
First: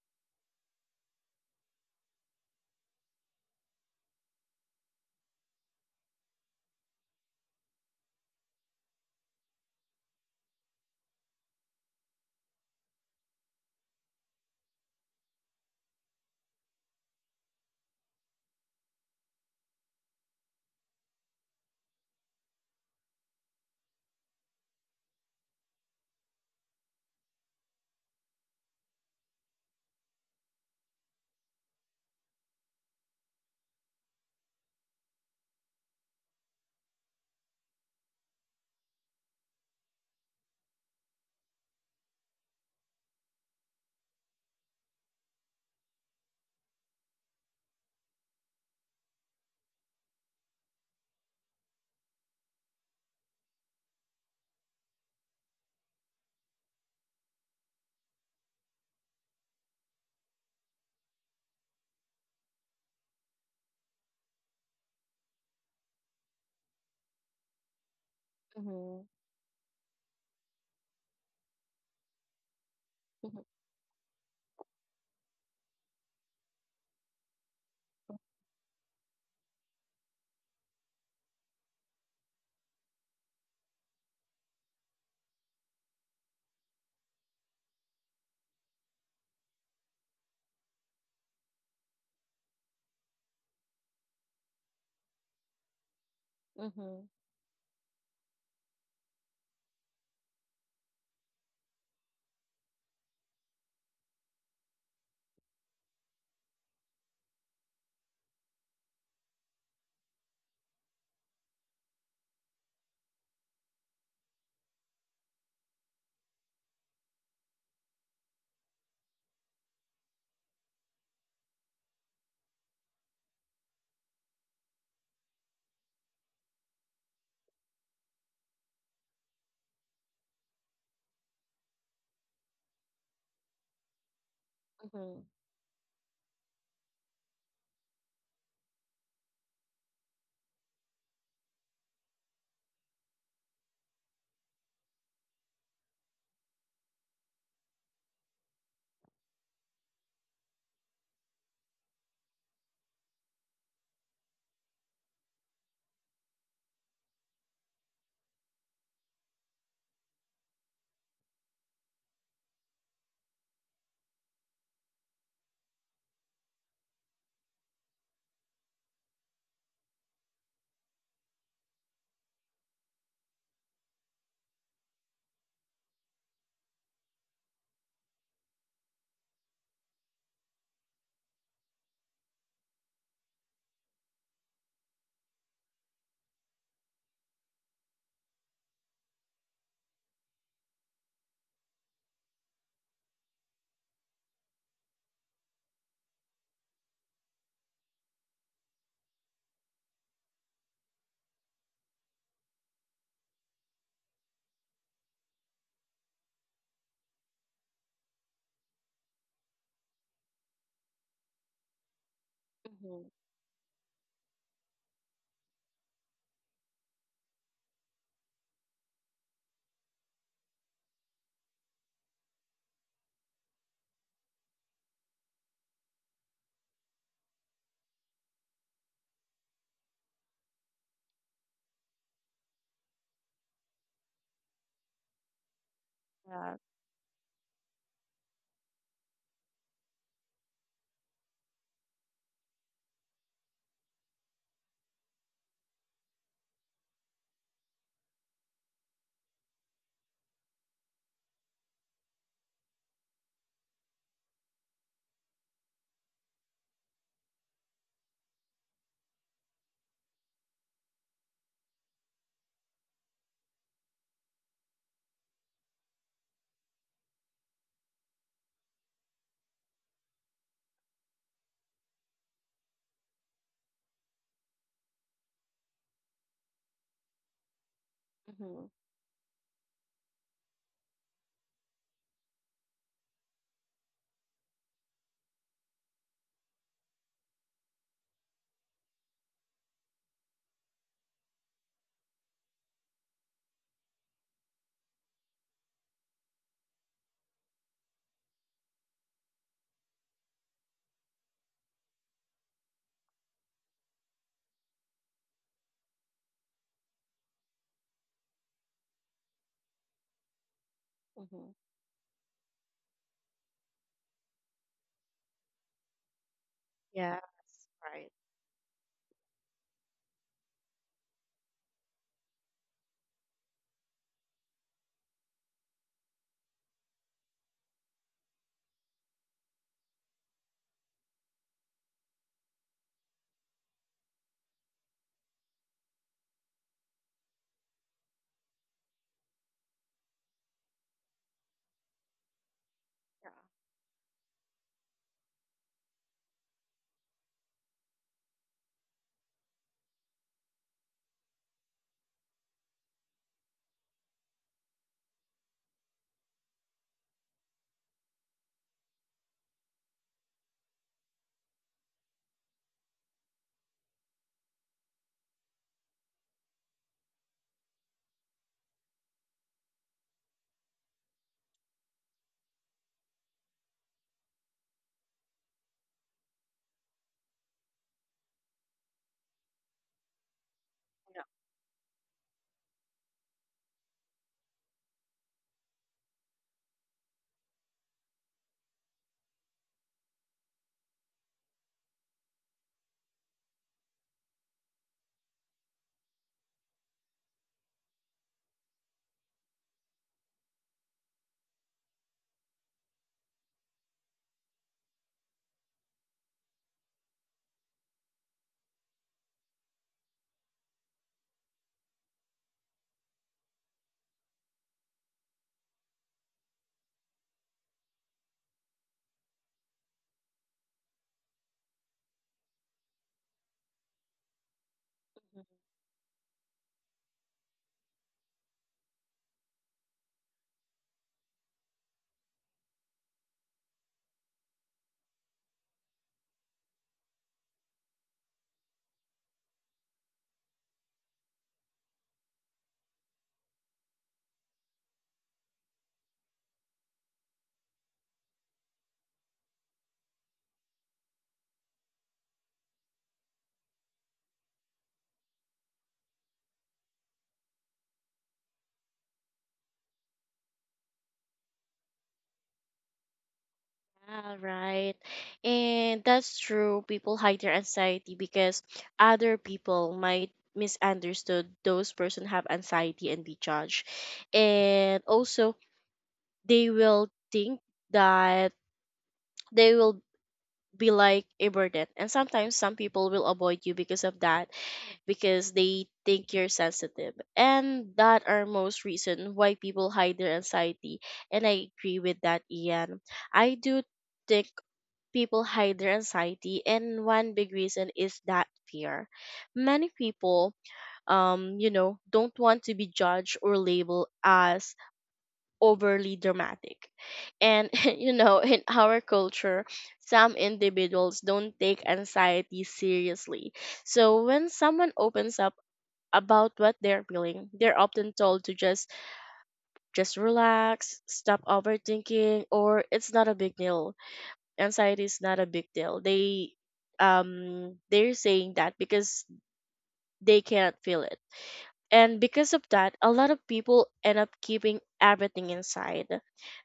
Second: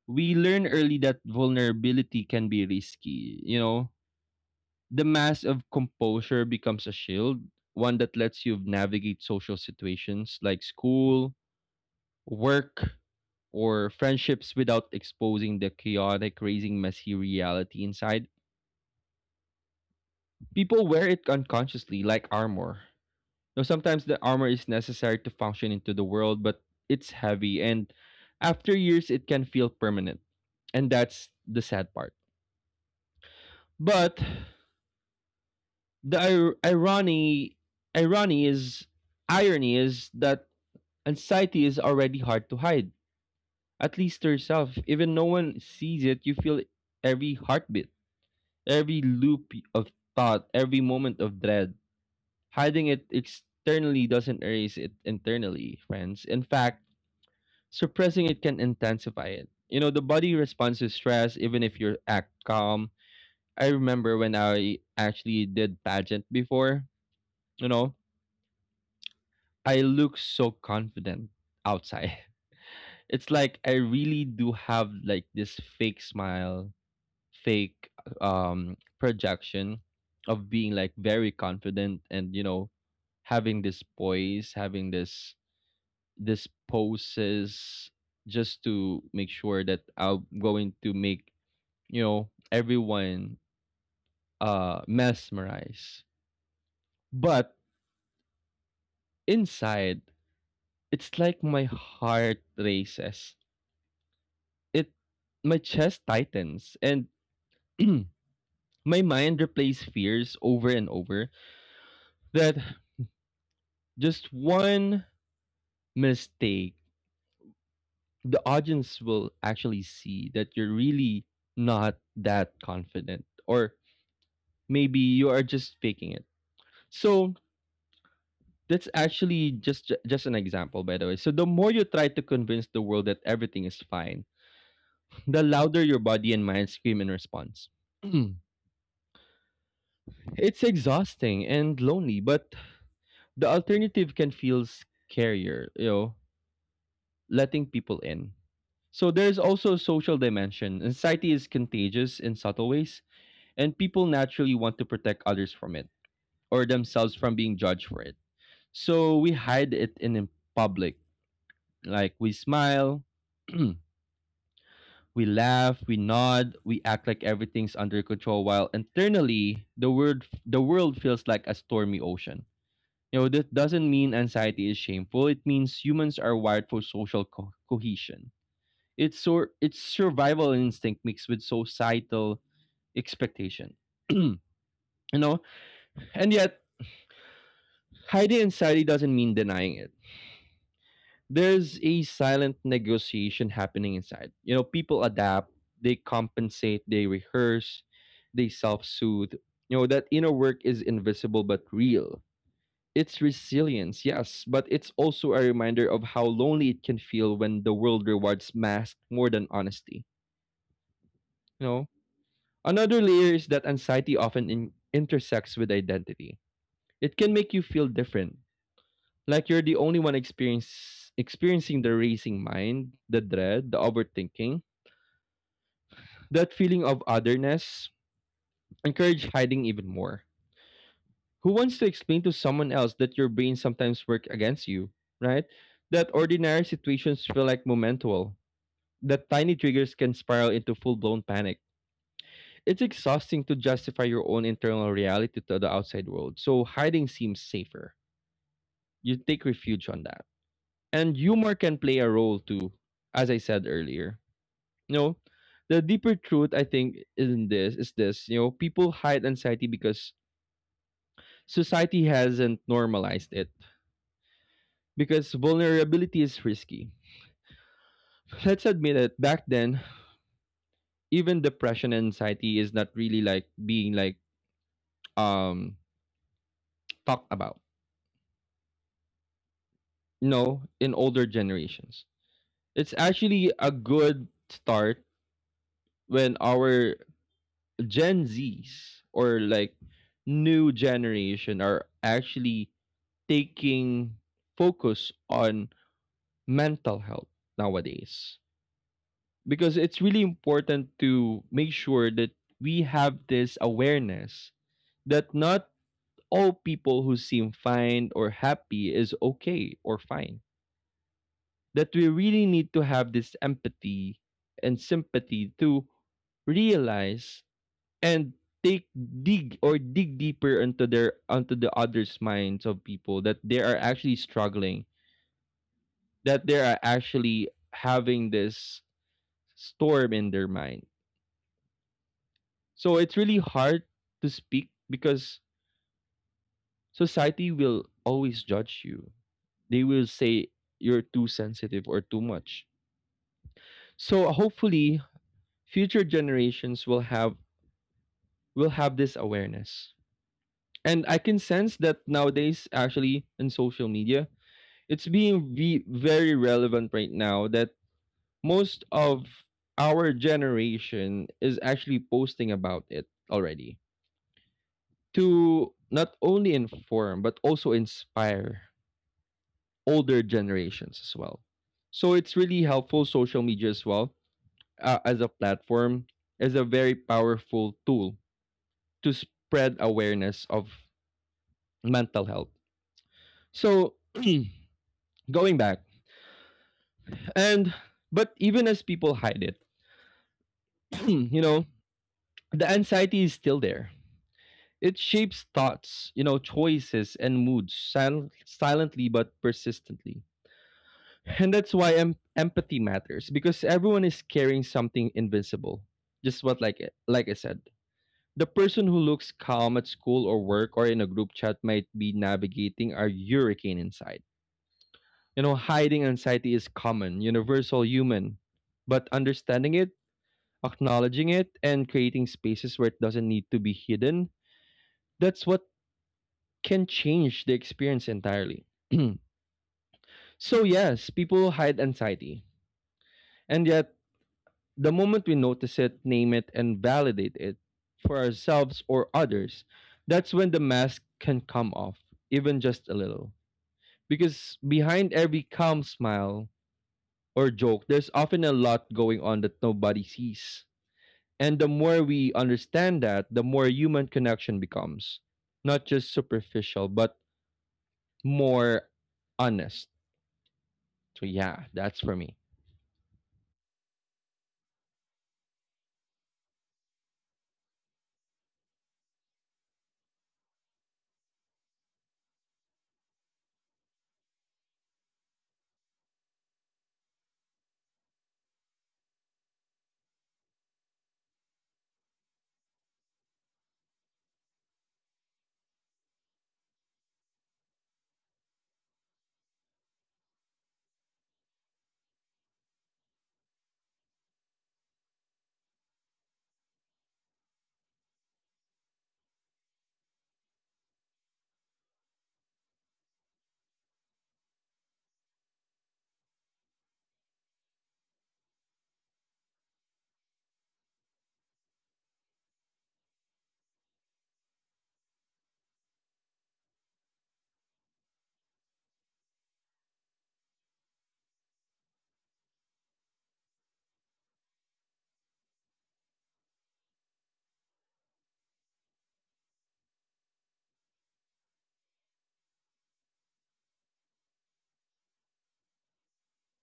[SPEAKER 2] We learn early that vulnerability can be risky. You know, the mask of composure becomes a shield, one that lets you navigate social situations like school, work, or friendships without exposing the chaotic, raising messy reality inside. People wear it unconsciously, like armor. Now, sometimes the armor is necessary to function into the world, but it's heavy, and after years, it can feel permanent. And that's the sad part. But the irony is, irony is that anxiety is already hard to hide, at least to yourself. Even no one sees it, you feel every heartbeat, every loop of thought, every moment of dread. Hiding it externally doesn't erase it internally, friends. In fact, suppressing it can intensify it. You know, the body responds to stress even if you act calm. I remember when I actually did pageant before, you know,
[SPEAKER 1] Mhm.
[SPEAKER 2] I look so confident outside. It's like I really do have like this fake smile, fake projection of being like very confident, and you know, having this poise, having this this poses just to make sure that I'm going to make, you know, everyone mesmerized.
[SPEAKER 1] Mhm,
[SPEAKER 2] But inside, it's like my heart races. It My chest tightens and my mind replays fears over and over that just one mistake the audience will actually see that you're really not that confident, or maybe you are just faking it. So that's actually just an example, by the way. So the more you try to convince the world that everything is fine,
[SPEAKER 1] mhm,
[SPEAKER 2] the louder your body and mind scream in response. It's exhausting and lonely, but the alternative can feel scarier, you know, letting people in. So there's also a social dimension. Anxiety is contagious in subtle ways, and people naturally want to protect others from it or themselves from being judged for it. So we hide it in public. Like we smile, we laugh, we nod, we act like everything's under control while internally the world feels like a stormy ocean. You know, this doesn't mean anxiety is shameful. It means humans are wired for social cohesion. It's it's survival instinct mixed with societal expectation. You know, and yet hiding anxiety doesn't mean denying it. There's a silent negotiation happening inside. You know, people adapt, they compensate, they rehearse, they self soothe. You know, that inner work is invisible but real. It's resilience, yes, but it's also a reminder of how lonely it can feel when the world rewards masks more than honesty. You know, another
[SPEAKER 1] mhm,
[SPEAKER 2] layer is that anxiety often intersects with identity. It can make you feel different, like you're the only one experience experiencing the racing mind, the dread, the overthinking, that feeling of otherness, encourage hiding even more. Who wants to explain to someone else that your brain sometimes work against you, right? That
[SPEAKER 1] yeah,
[SPEAKER 2] ordinary situations feel like momental. That tiny triggers can spiral into full-blown panic. It's exhausting to justify your own internal reality to the outside world. So hiding seems safer. You take refuge on that. And humor can play a role too, as I said earlier. You know, the deeper truth I think in this is this, you know, people hide anxiety because society hasn't normalized it. Because vulnerability is risky. Let's admit it, back then, even depression and anxiety is not really like being like um talked about.
[SPEAKER 1] mhm,
[SPEAKER 2] No, in older generations. It's actually a good start when our Gen Zs or like new generation are actually taking focus on mental health nowadays, because it's really important to make sure that we have this awareness that not all people who seem fine or happy is okay or fine,
[SPEAKER 1] mhm.
[SPEAKER 2] that we really need to have this empathy and sympathy to
[SPEAKER 1] Yes,
[SPEAKER 2] realize
[SPEAKER 1] right.
[SPEAKER 2] and take dig deeper into their onto the others minds of people, that they are actually struggling, that they are actually having this storm in their mind. So it's really hard to speak because society will always judge you. They will say you're too sensitive or too much.
[SPEAKER 1] Yeah.
[SPEAKER 2] So hopefully future generations will have this awareness. And I can sense that nowadays actually in social media it's being very relevant right now, that most of our generation is actually posting about it already to not only inform but also inspire older generations as well. So it's really helpful social media as well, as a platform, as a very powerful tool to spread awareness of
[SPEAKER 1] Yeah.
[SPEAKER 2] mental health. So going back and but even as people hide it, you know, the anxiety is still there. It shapes thoughts, you know, choices and moods silently but persistently. And that's why empathy matters because everyone is carrying something invisible. Just what like like I said, the person who looks calm at school or work or in a group chat might be navigating a hurricane inside. You know, hiding anxiety is common, universal human, but understanding it, acknowledging it, and creating spaces where it doesn't need to be hidden, that's what can change the experience entirely. So, yes, people hide anxiety. And yet, the moment we notice it, name it, and validate it for ourselves or others, that's when the mask can come off, even just a little. Because behind every calm smile or joke, there's often a lot going on that nobody sees. And the more we understand that, the more human connection becomes. Not just superficial, but more honest. So yeah, that's for me.
[SPEAKER 1] All right. And that's true. People hide their anxiety because other people might misunderstood those person have anxiety and be judged. And also they will think that they will be like a burden. And sometimes some people will avoid you because of that because they think you're sensitive. And that are most reason why people hide their anxiety. And I agree with that, Ian. I do think people hide their anxiety, and one big reason is that fear. Many people, you know, don't want to be judged or labeled as overly dramatic. And you know, in our culture, some individuals don't take anxiety seriously. So when someone opens up about what they're feeling, they're often told to just relax, stop overthinking, or it's not a big deal. Anxiety is not a big deal. They, they're saying that because they can't feel it. And because of that, a lot of people end up keeping everything inside.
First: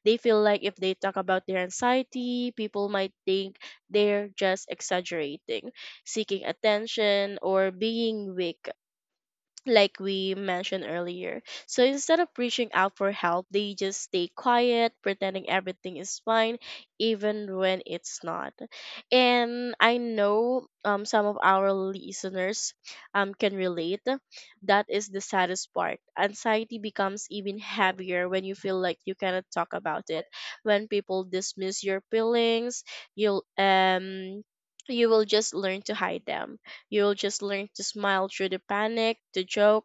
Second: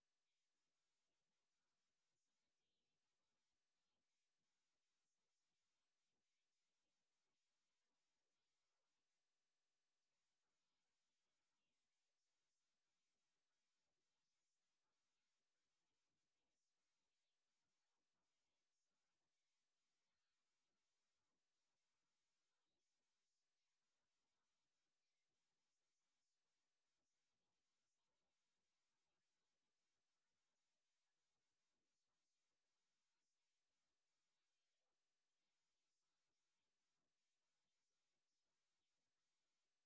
[SPEAKER 1] They feel like if they talk about their anxiety, people might think they're just exaggerating, seeking attention, or being weak, like we mentioned earlier. So instead of reaching out for help, they just stay quiet, pretending everything is fine, even when it's not. And I know, some of our listeners, can relate. That is the saddest part. Anxiety becomes even heavier when you feel like you cannot talk about it. When people dismiss your feelings, you'll um you will just learn to hide them. You'll just learn to smile through the panic, to joke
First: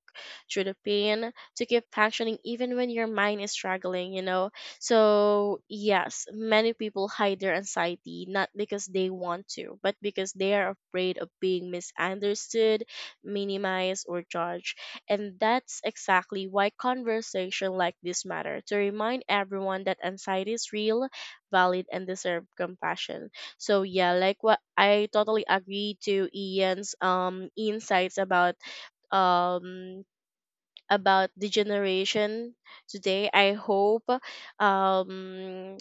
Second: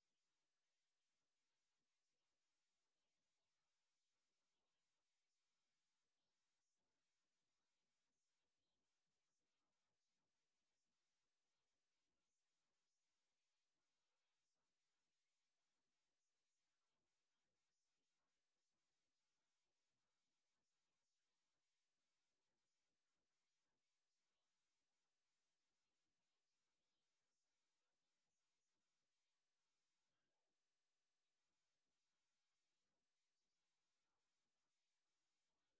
[SPEAKER 1] through the pain, to keep functioning even when your mind is struggling, you know? So, yes, many people hide their anxiety not because they want to, but because they are afraid of being misunderstood, minimized, or judged. And that's exactly why conversation like this matter, to remind everyone that anxiety is real, valid, and deserve compassion. So yeah, like what, I totally agree to Ian's insights um about the generation today. I hope um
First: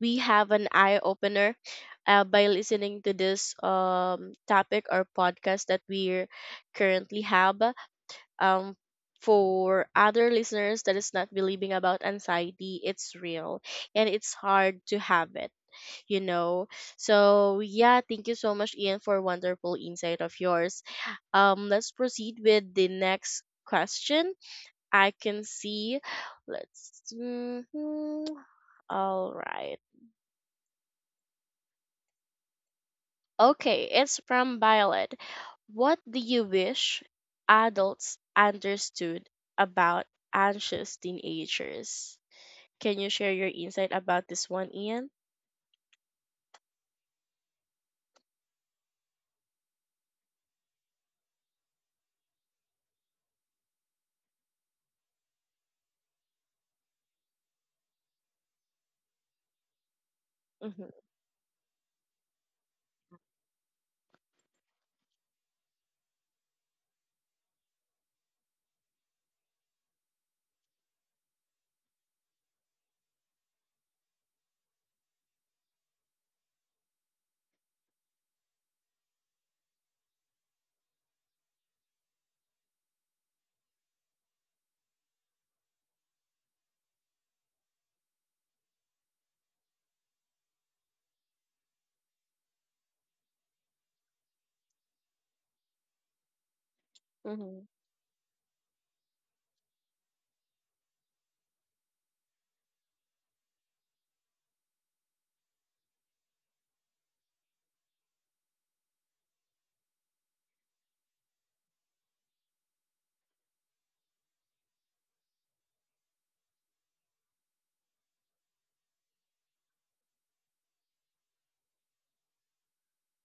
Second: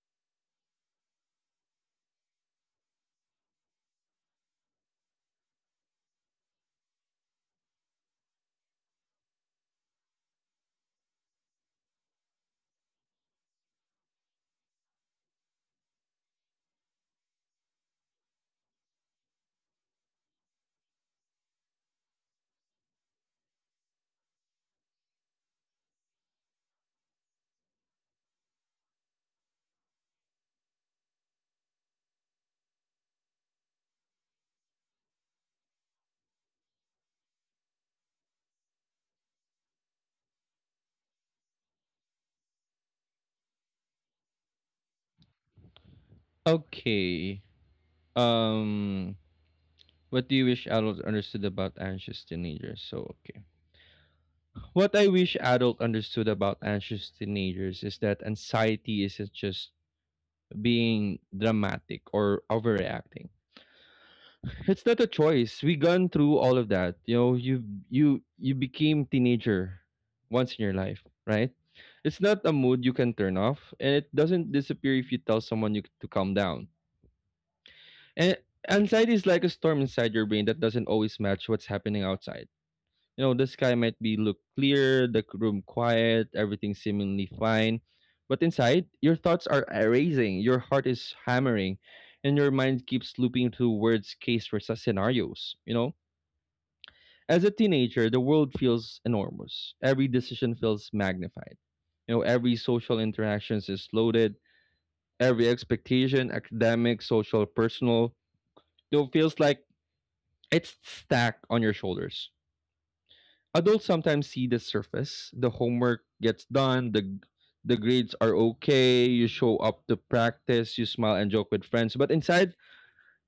[SPEAKER 1] we have an eye opener, by listening to this topic or podcast that we currently have, um for other listeners that is not believing about anxiety it's real and it's hard to have it, you know. So yeah, thank you so much, Ian, for wonderful insight of yours. Let's proceed with the next question. I can see. Let's. Mhm. All right. Okay, it's from Violet. What do you wish adults understood about anxious teenagers? Can you share your insight about this one, Ian?
[SPEAKER 2] Okay. Um, what do you wish adults understood about anxious teenagers? So okay. What I wish adults understood about anxious teenagers is that anxiety isn't just
[SPEAKER 1] Mm-hmm.
[SPEAKER 2] being dramatic or overreacting. It's not a choice. We gone through all of that. You know, you became teenager once in your life, right? It's not a mood you can turn off, and it doesn't disappear if you tell someone you to calm down. And anxiety is like a storm inside your brain that doesn't always match what's happening outside. You know, the sky might be look clear, the room quiet, everything seemingly fine, but inside, your thoughts are racing, your heart is hammering, and your mind keeps looping through words, case versus scenarios. You know, as a
[SPEAKER 1] Mm-hmm.
[SPEAKER 2] teenager, the world feels enormous. Every decision feels magnified. You know, every social interactions is loaded. Every expectation, academic, social, personal, you know, feels like it's stacked on your shoulders. Adults sometimes see the surface. The homework gets done. The grades are okay. You show up to practice. You smile and joke with friends. But inside,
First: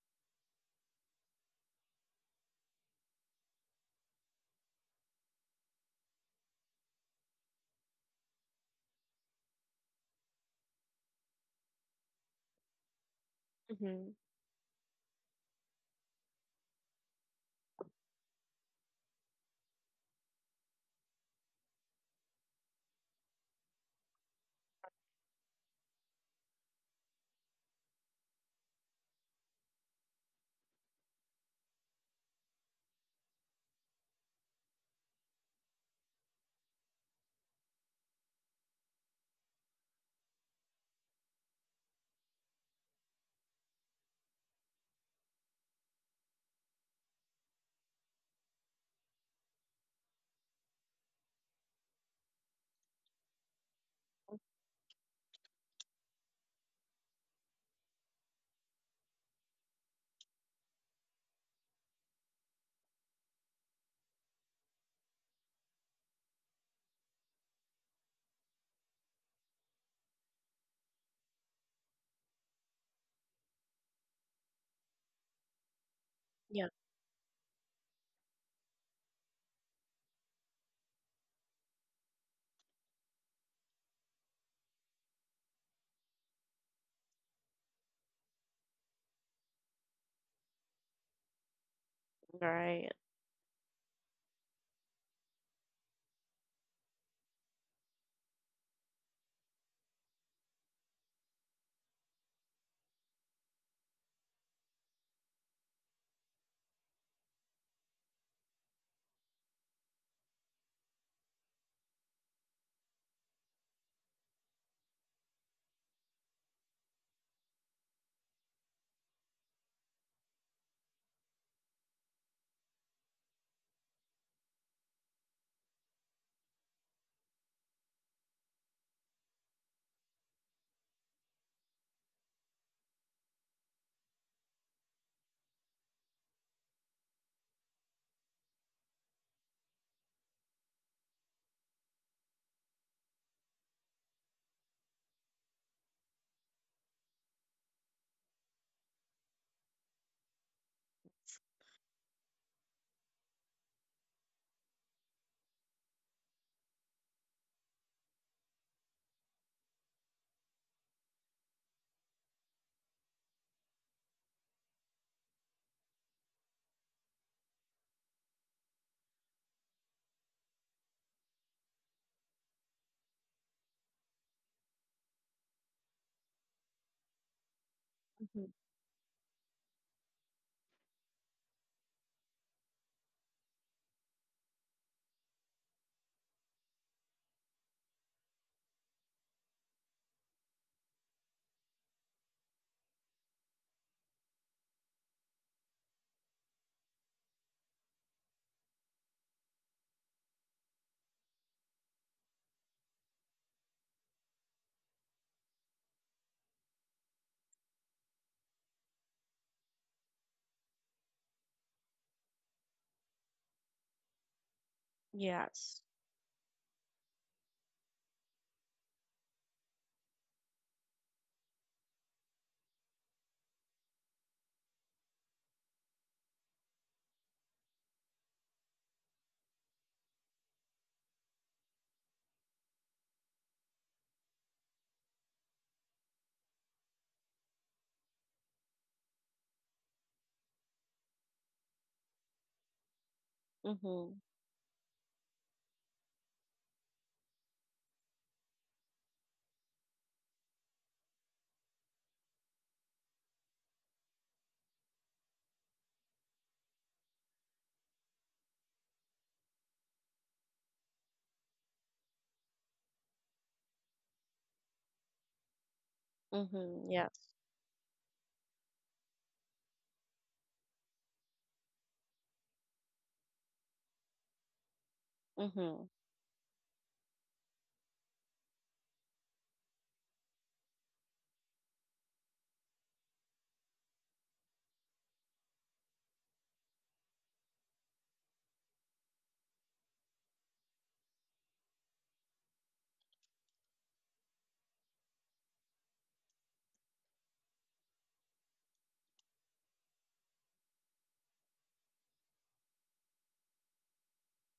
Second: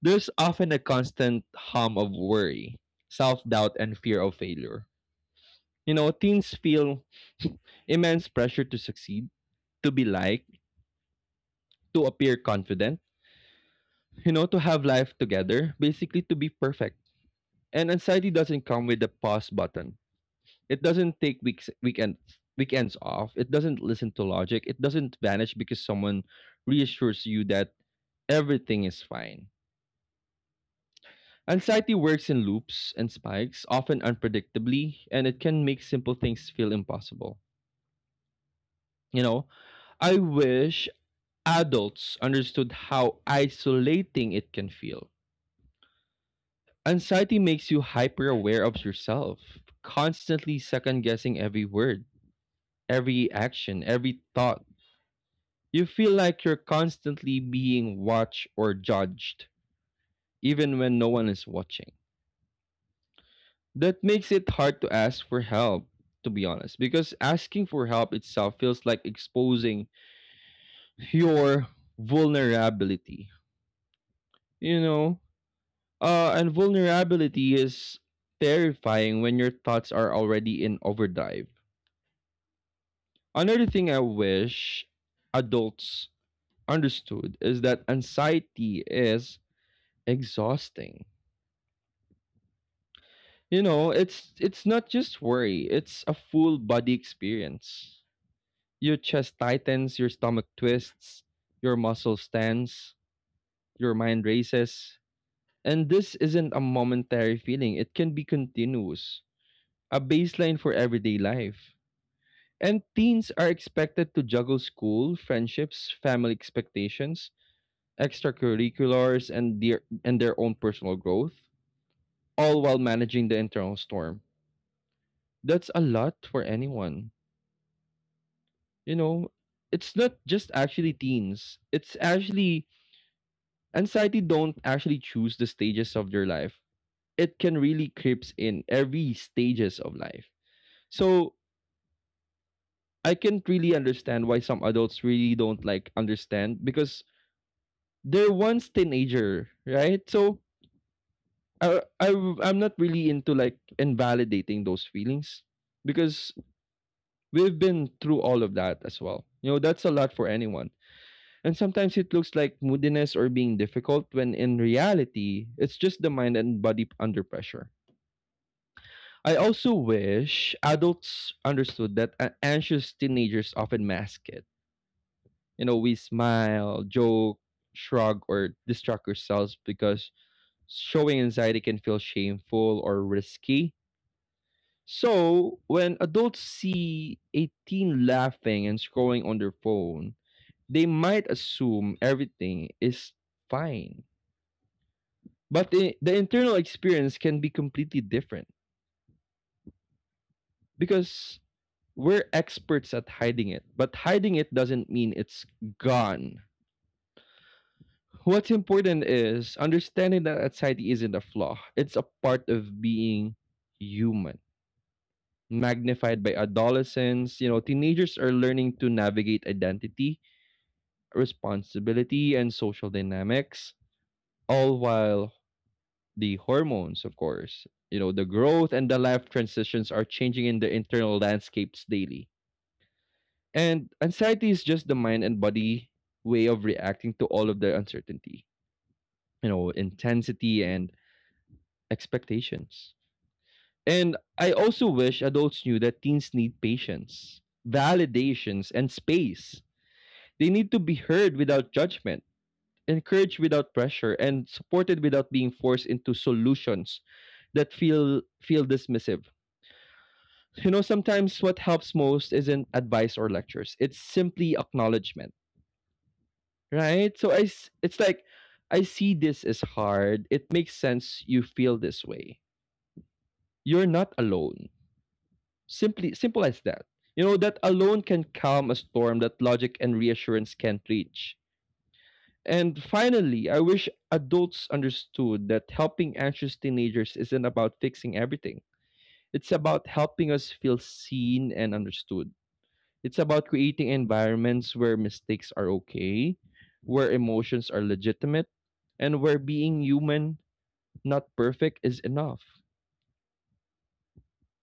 [SPEAKER 2] there's often a constant hum of worry, self doubt, and fear of failure. You know, teens feel immense pressure to succeed, to be liked, to appear confident,
[SPEAKER 1] Mm-hmm.
[SPEAKER 2] you know, to have life together, basically to be perfect. And anxiety doesn't come with the pause button. It doesn't take weeks weekends weekends off. It doesn't listen to logic. It doesn't vanish because someone reassures you that everything is fine. Anxiety works in loops and spikes, often unpredictably, and it can make simple things feel impossible. You know, I wish adults understood how isolating it can feel. Anxiety makes you hyper aware of yourself, constantly second guessing every word, every action, every thought. You feel like you're constantly being watched or judged, even when no one is watching. That makes it hard to ask for help, to be honest, because asking for help itself feels like exposing your vulnerability. You know, And
[SPEAKER 1] Yeah.
[SPEAKER 2] vulnerability is terrifying when your thoughts are already in overdrive. Another thing I wish adults understood is that anxiety is exhausting.
[SPEAKER 1] Right.
[SPEAKER 2] You know, it's not just worry, it's a full body experience. Your chest tightens, your stomach twists, your muscles tense, your mind races. And this isn't a momentary feeling, it can be continuous, a baseline for everyday life. And teens are expected to juggle school, friendships, family expectations, extracurriculars, and their own personal growth, all while managing the internal storm. That's a lot for anyone. You know, it's not just actually teens. It's actually anxiety don't actually choose the stages of your life. It can really creeps in every stages of life. So I can't really understand why some adults really don't like understand because they're once teenager, right? So I I I'm not really into like invalidating those feelings because we've been through all of that as well. You know, that's a lot for anyone. And sometimes it looks like moodiness or being difficult when in reality, it's just the mind and body under pressure. I also wish adults understood that anxious teenagers often mask it. You know, we smile, joke, shrug,
[SPEAKER 1] Mm-hmm.
[SPEAKER 2] or distract ourselves because showing anxiety can feel shameful or risky. So, when adults see a teen laughing and scrolling on their phone, they might assume everything is fine. But the internal experience can be completely different because we're experts at hiding it, but hiding it doesn't mean it's gone. What's important is understanding that anxiety isn't a flaw, it's a part of being human
[SPEAKER 1] Yes.
[SPEAKER 2] magnified by adolescents. You know, teenagers are learning to navigate identity, responsibility, and social dynamics, all while the hormones, of course, you know, the growth and the life transitions are changing in the internal landscapes daily. And anxiety is just the mind and body way of reacting to all of the uncertainty, you know, intensity, and expectations. And
[SPEAKER 1] Mm-hmm.
[SPEAKER 2] I also wish adults knew that teens need patience, validations, and space. They need to be heard without judgment, encouraged without pressure, and supported without being forced into solutions that feel dismissive. You know, sometimes what helps most isn't advice or lectures. It's simply acknowledgement,
[SPEAKER 1] Mm-hmm.
[SPEAKER 2] right? So
[SPEAKER 1] Yes.
[SPEAKER 2] I it's like I see this is hard. It makes sense you feel this way. You're not alone.
[SPEAKER 1] Mm-hmm.
[SPEAKER 2] Simply Simple as that. You know that alone can calm a storm that logic and reassurance can't reach. And finally, I wish adults understood that helping anxious teenagers isn't about fixing everything. It's about helping us feel seen and understood. It's about creating environments where mistakes are okay, where emotions are legitimate, and where being human, not perfect, is enough.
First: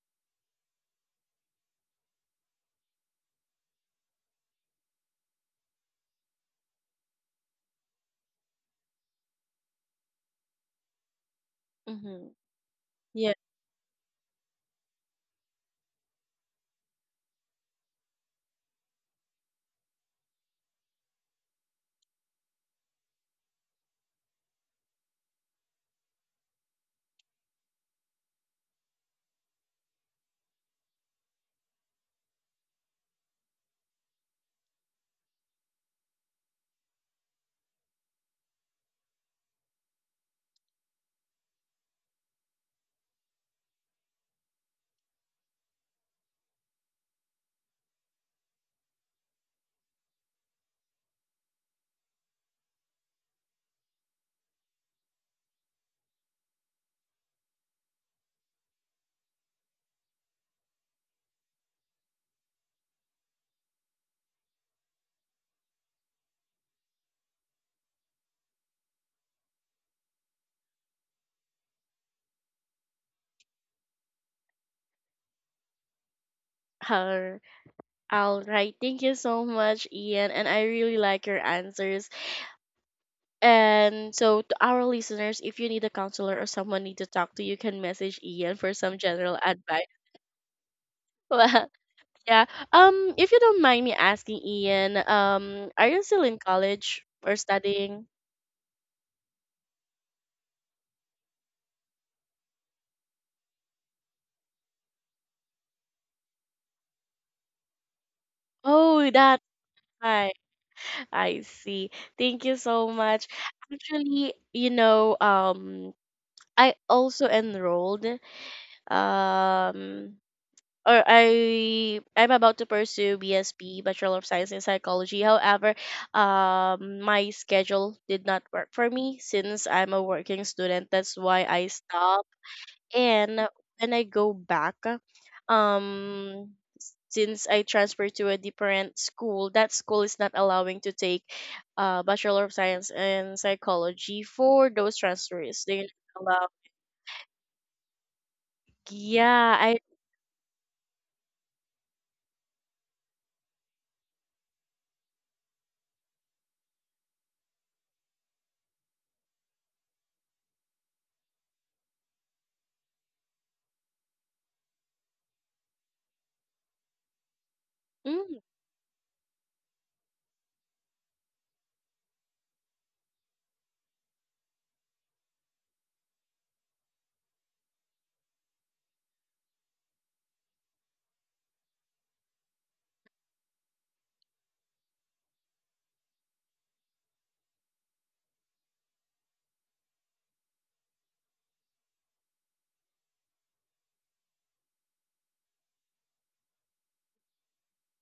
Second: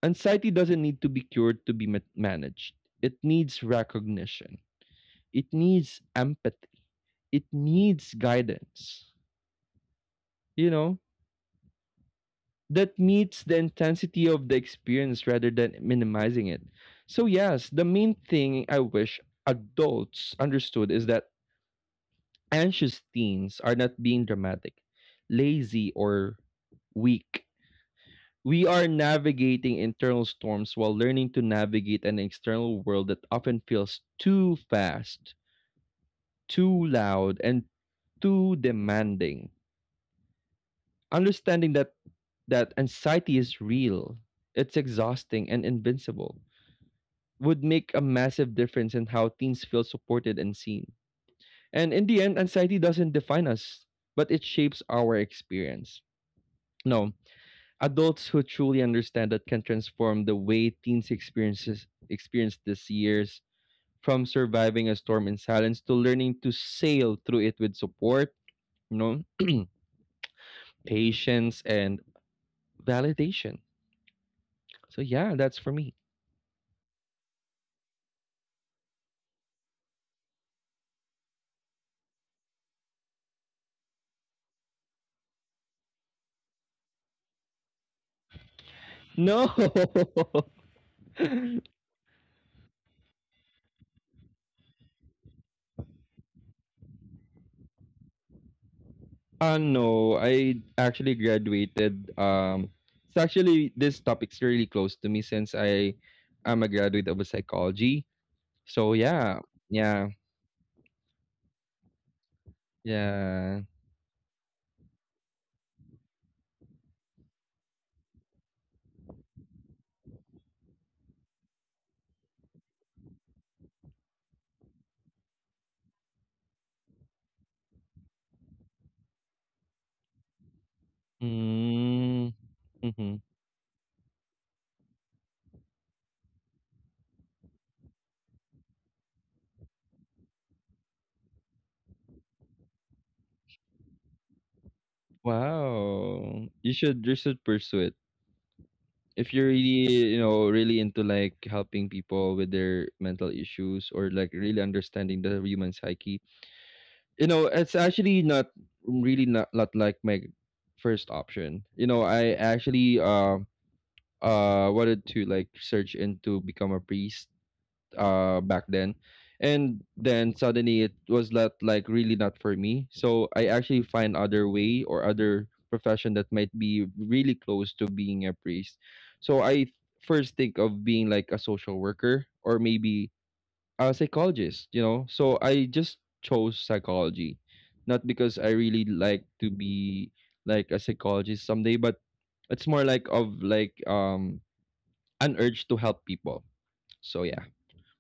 [SPEAKER 2] Anxiety doesn't need to be cured to be managed. It needs recognition. It needs empathy. It needs guidance. You know?
[SPEAKER 1] Mm-hmm.
[SPEAKER 2] That
[SPEAKER 1] Yeah.
[SPEAKER 2] meets the intensity of the experience rather than minimizing it. So, yes, the main thing I wish adults understood is that anxious teens are not being dramatic, lazy, or weak. We are navigating internal storms while learning to navigate an external world that often feels too fast, too loud, and too demanding. Understanding that anxiety is real, it's exhausting and invincible, would make a massive difference in how teens feel supported and seen. And in the end, anxiety doesn't define us, but it shapes our experience. No, adults who truly understand that can transform the way teens experience these years from surviving a storm in silence to learning to sail through it with support, you know, patience, and validation. So yeah, that's for me.
[SPEAKER 1] Har- All right. Thank you so much, Ian. And I really like your answers. And so, to our listeners, if you need a counselor or someone need to talk to, you can message Ian for some general
[SPEAKER 2] No.
[SPEAKER 1] advice. Well, yeah. If you don't mind me asking, Ian, are you still in college or studying?
[SPEAKER 2] No, I actually graduated. It's actually this topic's really close to me since I am a graduate of a psychology. So
[SPEAKER 1] Oh,
[SPEAKER 2] yeah,
[SPEAKER 1] that's
[SPEAKER 2] yeah,
[SPEAKER 1] right. I see. Thank you so much.
[SPEAKER 2] yeah.
[SPEAKER 1] Actually, you know, I also enrolled um or I'm about to pursue BSP, Bachelor of Science in Psychology. However, my schedule did not work for me since I'm a working student. That's why I stopped.
[SPEAKER 2] Mm, mm-hmm.
[SPEAKER 1] And when I go back, since I transferred to a different school, that school is not allowing to take Bachelor of Science in Psychology for those transfers. They allow.
[SPEAKER 2] Wow, you should pursue it if you're
[SPEAKER 1] Yeah, I.
[SPEAKER 2] really, you know, really into like helping people with their mental issues or like really understanding the human psyche. You know, it's actually not really not like my first option. You know, I actually wanted to like search into become a priest
[SPEAKER 1] Mm,
[SPEAKER 2] back then. And then suddenly it was not like really not for me. So I actually find other way or other profession that might be really close to being a priest. So I first think of being like a social worker or maybe a psychologist, you know. So I just chose psychology, not because I really like to be like a psychologist someday, but it's more like of like an urge to help people. So yeah.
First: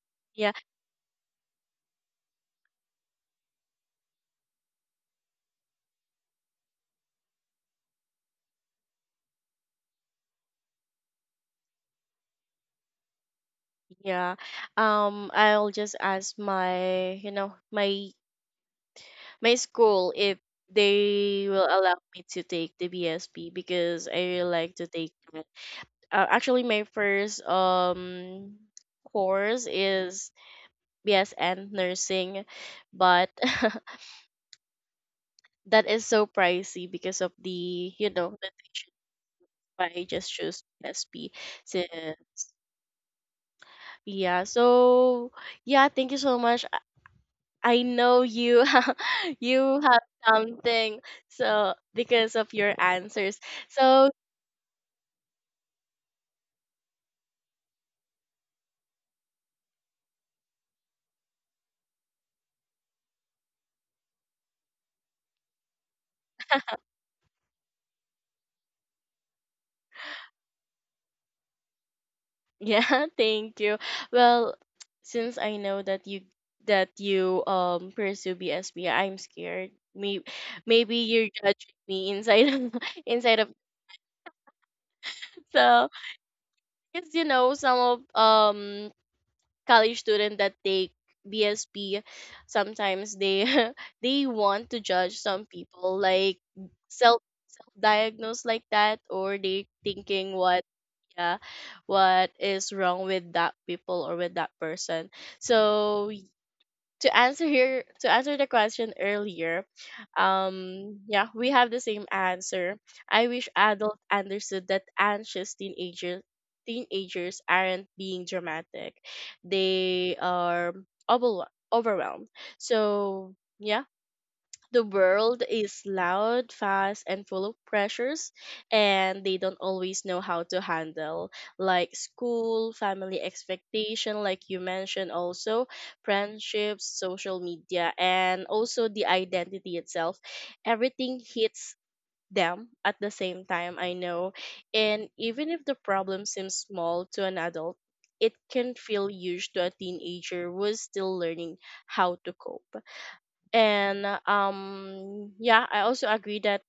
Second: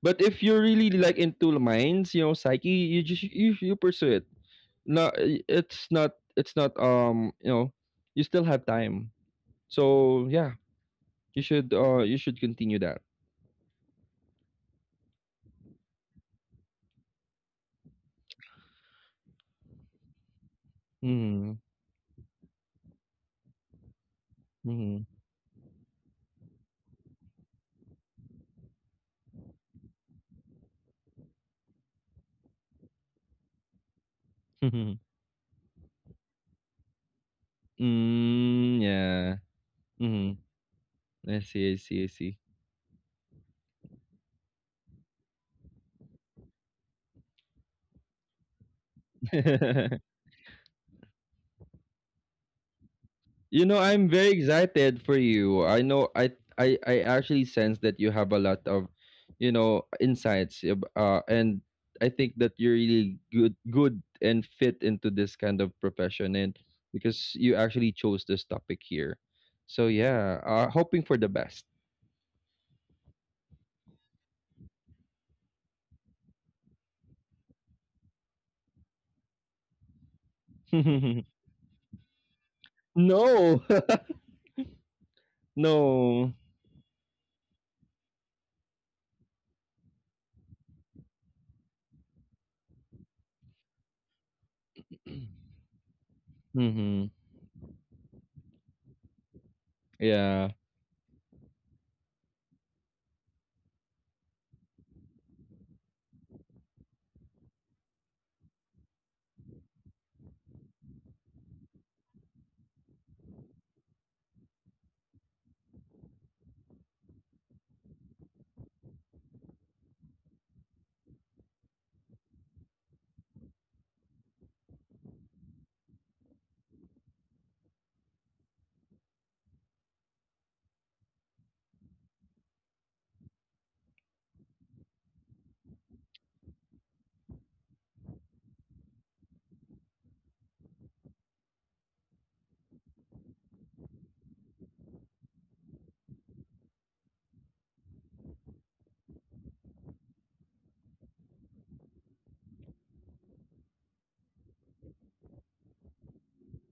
[SPEAKER 2] But if
[SPEAKER 1] yeah.
[SPEAKER 2] you're really like into the minds, you know, psyche, you pursue it. No, it's not, it's not, you know, you still have time. So yeah, you should continue that.
[SPEAKER 1] Yeah. I'll just ask my, you know, my school if they
[SPEAKER 2] Mm-hmm.
[SPEAKER 1] will allow me to take the BSP because I really like to
[SPEAKER 2] Mm-hmm.
[SPEAKER 1] take that. Actually, my first course is BSN nursing, but that is so pricey because of the, you know, the
[SPEAKER 2] Mm,
[SPEAKER 1] tuition.
[SPEAKER 2] yeah.
[SPEAKER 1] I just
[SPEAKER 2] Mm-hmm.
[SPEAKER 1] choose BSP
[SPEAKER 2] I see, I
[SPEAKER 1] since
[SPEAKER 2] see, I see.
[SPEAKER 1] yeah. So yeah, thank you so much. I know you you have something so because of your answers.
[SPEAKER 2] You know, I'm
[SPEAKER 1] So
[SPEAKER 2] very excited for you. I know I actually sense that you have a lot of, you know, insights and I think that you're really good and fit into this kind of profession and because you actually chose this topic here. So yeah, hoping for the best.
[SPEAKER 1] yeah, thank you. Well, since I know that you pursue BSB, I'm scared. Maybe you're judging me inside of, inside of
[SPEAKER 2] No.
[SPEAKER 1] so
[SPEAKER 2] No.
[SPEAKER 1] because you know some of college students that take BSB sometimes they they want to judge some people like
[SPEAKER 2] Mhm.
[SPEAKER 1] self diagnosed like that or they thinking
[SPEAKER 2] Yeah.
[SPEAKER 1] what yeah what is wrong with that people or with that person so to answer here to answer the question earlier yeah we have the same answer. I wish adults understood that anxious teenagers aren't being dramatic. They are overwhel- overwhelmed, so yeah. The world is loud, fast, and full of pressures, and they don't always know how to handle, like school, family expectation, like you mentioned, also friendships, social media, and also the identity itself. Everything hits them at the same time, I know. And even if the problem seems small to an adult, it can feel huge to a teenager who is still learning how to cope. And yeah, I also agree that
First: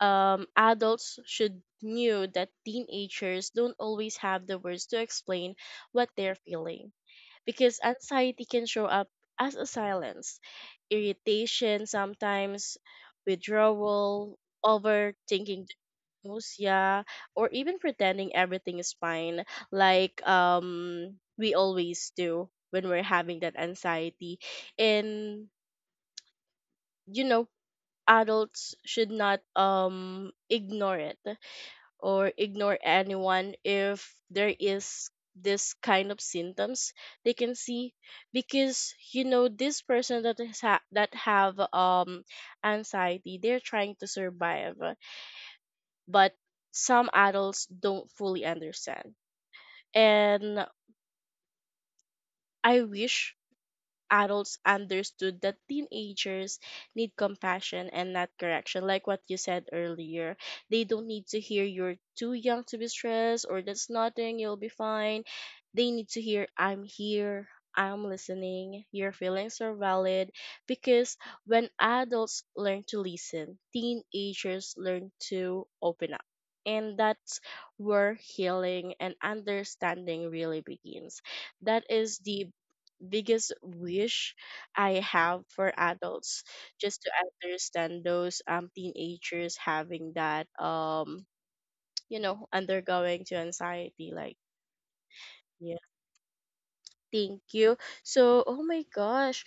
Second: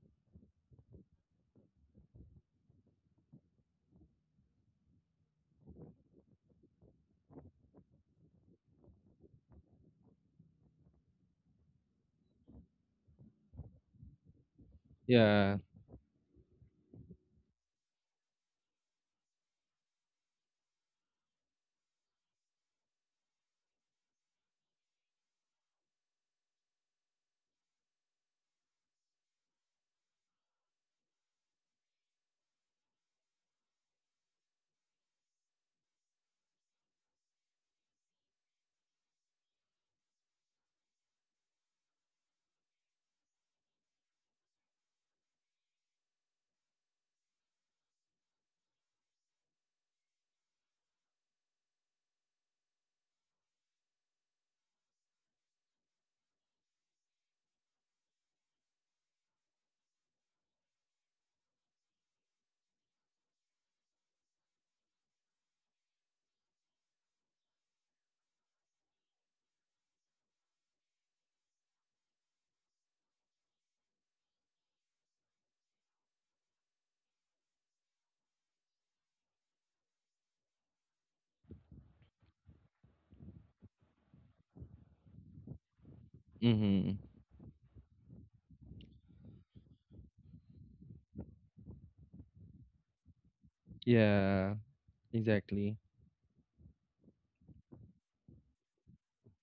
[SPEAKER 1] adults should knew that teenagers don't always have the words to explain what they're feeling, because anxiety can show up as a silence, irritation sometimes, withdrawal,
[SPEAKER 2] Yeah.
[SPEAKER 1] overthinking the news, yeah, or even pretending everything is fine, like we always do when we're having that anxiety. And you know, adults should not ignore it, or ignore anyone if there is this kind of symptoms they can see, because you know this person that that have anxiety, they're trying to survive. But some adults don't fully understand. And I wish adults understood that teenagers need compassion and not correction, like what you said earlier. They don't need to hear you're too young to be stressed, or that's nothing, you'll be fine. They need to hear I'm here, I'm listening, your feelings are valid. Because when adults learn to listen, teenagers learn to open up, and that's where healing and understanding really begins. That is the biggest wish I have for adults,
[SPEAKER 2] Mhm.
[SPEAKER 1] just to understand those teenagers having that you know undergoing to anxiety like,
[SPEAKER 2] Yeah.
[SPEAKER 1] yeah.
[SPEAKER 2] Exactly.
[SPEAKER 1] Thank you. So oh my gosh,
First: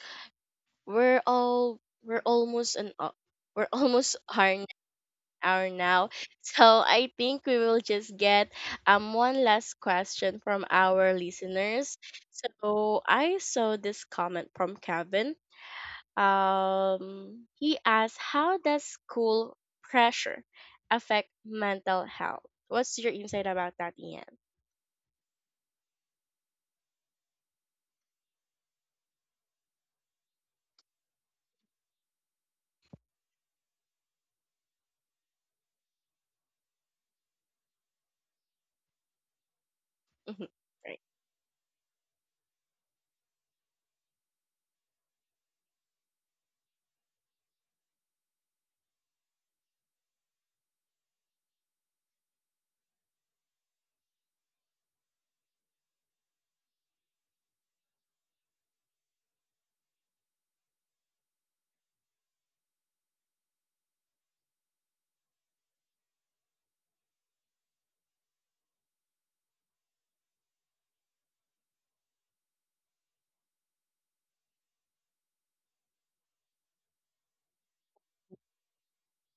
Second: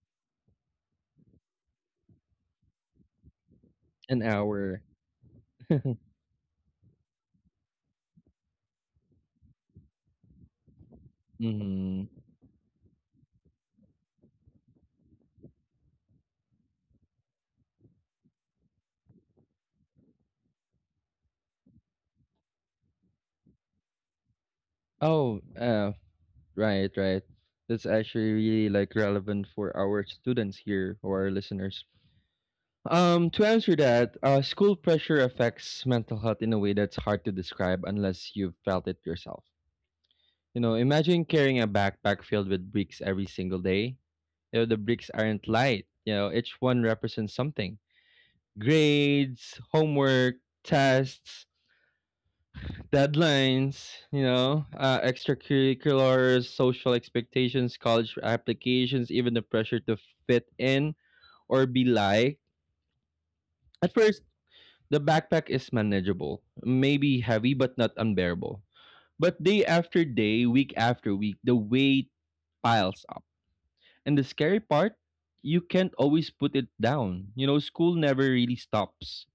[SPEAKER 1] we're almost an we're almost
[SPEAKER 2] An
[SPEAKER 1] our
[SPEAKER 2] hour.
[SPEAKER 1] hour now. So I think we will just get one last question from our listeners.
[SPEAKER 2] Mhm.
[SPEAKER 1] So I saw this comment from Kevin. He asked, how does school pressure affect mental health? What's your insight about that, Ian?
[SPEAKER 2] Oh, right, right. That's actually really like relevant for our students here or our listeners. To answer that, school pressure affects mental health in a way that's hard to describe unless you've felt it yourself.
[SPEAKER 1] Mhm.
[SPEAKER 2] You know,
[SPEAKER 1] Right.
[SPEAKER 2] imagine carrying a backpack filled with bricks every single day. You know, the bricks aren't light. You know, each one represents something: grades, homework, tests, deadlines, you know, extracurriculars, social expectations, college applications, even the pressure to fit in or be liked. At first, the backpack is manageable, maybe heavy but not unbearable. But day after day, week after week, the weight piles up. And the scary part, you can't always put it down. You know, school never really stops.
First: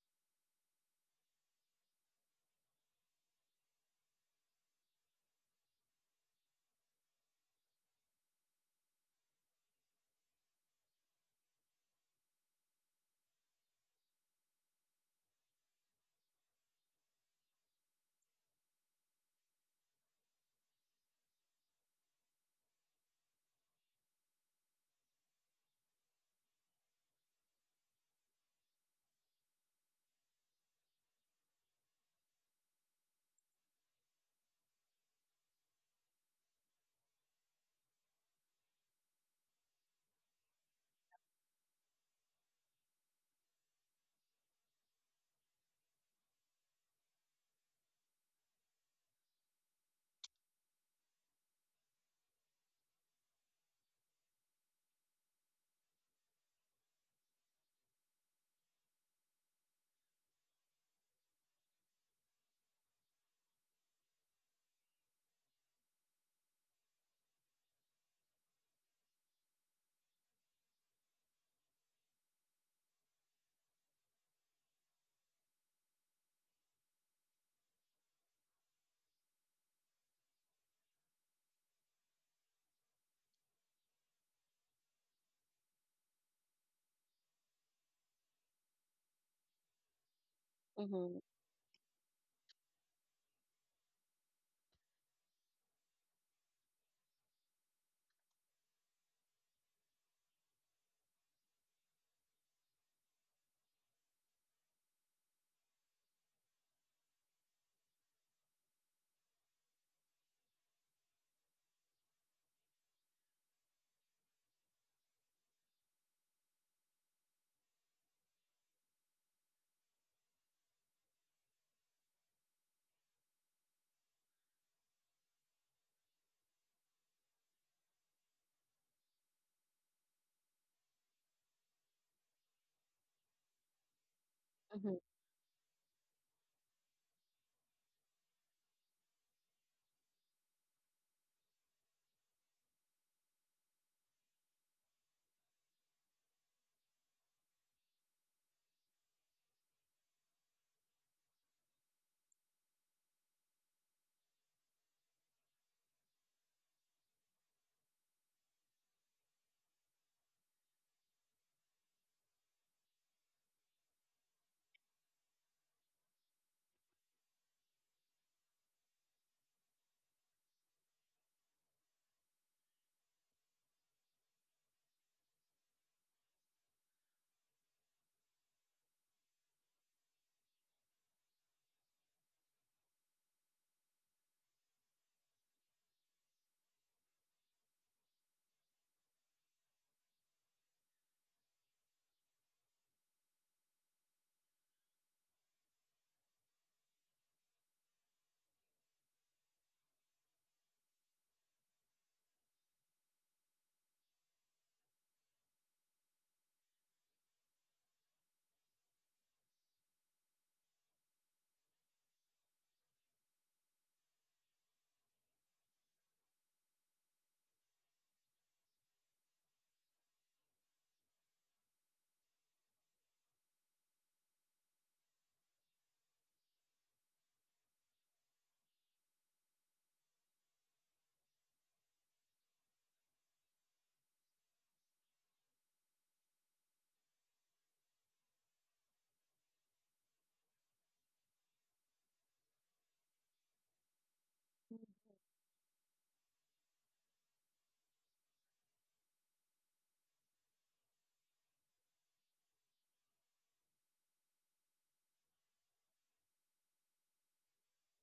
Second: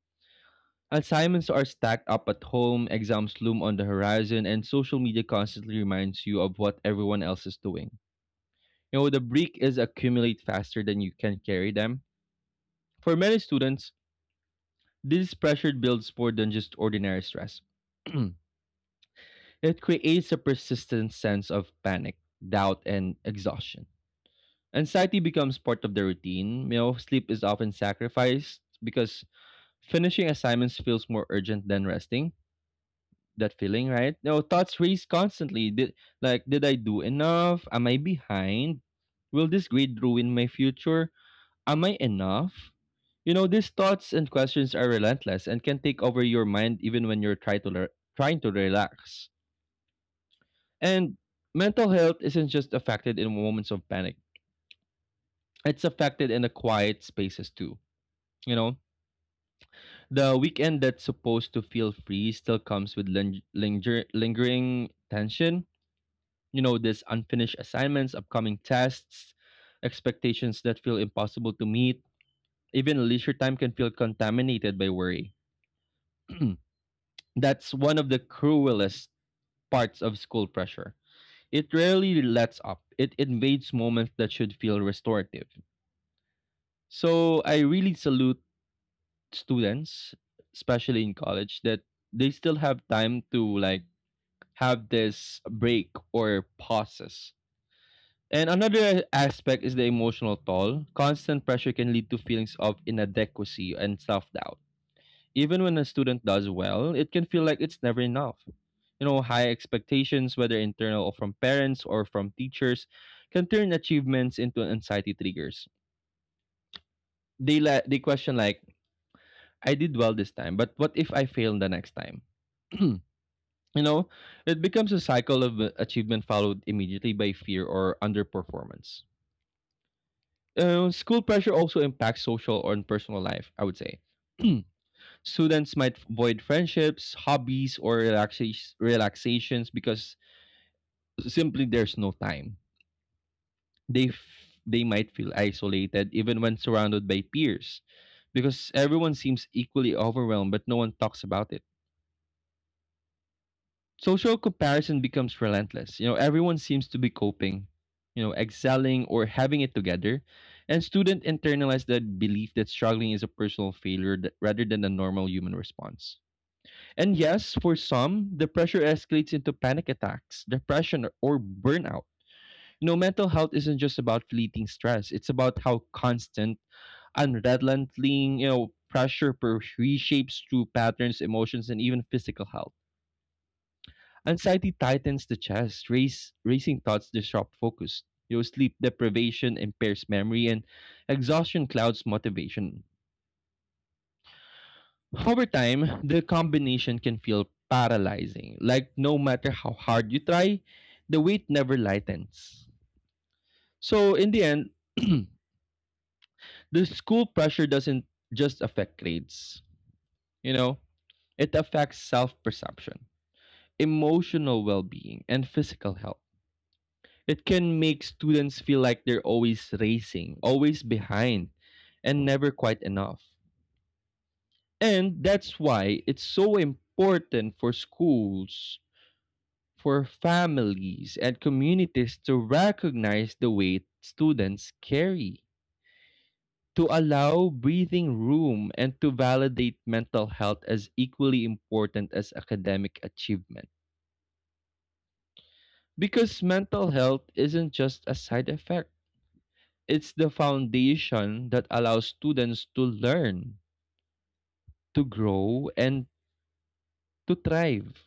[SPEAKER 2] Assignments are stacked up at home, exams loom on the horizon, and social media constantly reminds you of what everyone else is doing. You know, the break is accumulate faster than you can carry them. For many students, this pressure builds more than just ordinary stress. It creates a persistent sense of panic, doubt, and exhaustion. Anxiety becomes part of the routine. You know, sleep is often sacrificed because finishing assignments feels more urgent than resting that feeling, right? No, thoughts race constantly. Did I do enough? Am I behind? Will this grade ruin my future? Am I enough? You know, these thoughts and questions are relentless and can take over your mind even when you're trying to relax. And mental health isn't just affected in moments of panic. It's affected in the quiet spaces too. You know, the weekend that's supposed to feel free still comes with lingering tension, you know, these unfinished assignments, upcoming tests, expectations that feel impossible to meet. Even leisure time can feel contaminated by worry. That's one of the cruelest parts of school pressure. It rarely lets up. It invades moments that should feel restorative. So I really salute students, especially in
[SPEAKER 1] Mhm.
[SPEAKER 2] college, that they still have time to like have this break or pauses. And another aspect is the emotional toll. Constant pressure can lead to feelings of inadequacy and self doubt. Even when a student does well, it can feel like it's never enough. You know, high expectations, whether internal or from parents or from teachers, can turn achievements into anxiety triggers. They question, like, I did well this time, but what if I fail the next time? You know, it becomes a cycle of achievement followed immediately by fear or underperformance. School pressure also impacts social or personal life, I would say.
[SPEAKER 1] Mhm.
[SPEAKER 2] Students might avoid friendships, hobbies, or relaxations because simply there's no time. They f- they might feel isolated even when surrounded by peers because everyone seems equally overwhelmed, but no one talks about it. Social comparison becomes relentless. You know, everyone seems to be coping, you know, excelling or having it together. And students internalize the belief that struggling is a personal failure that, rather than a normal human response. And yes, for some, the pressure escalates into panic attacks, depression, or burnout. You know, mental health isn't just about fleeting stress. It's about how constant, unrelenting, you know, reshapes through patterns, emotions, and even physical health. Anxiety tightens the chest, racing thoughts disrupt focus. Your sleep deprivation impairs memory, and exhaustion clouds motivation. Over time, the combination can feel paralyzing. Like no matter how hard you try, the weight never lightens. So, in the end, the school pressure doesn't just affect grades, you know, it affects self perception, emotional well being, and physical health. It can make students feel like they're always racing, always behind, and never quite enough. And that's why it's so important for schools, for families, and communities to recognize the weight students carry, to allow breathing room, and to validate mental health as equally important as academic achievement. Because mental health isn't just a side effect. It's the foundation that allows students to learn, to grow, and to thrive.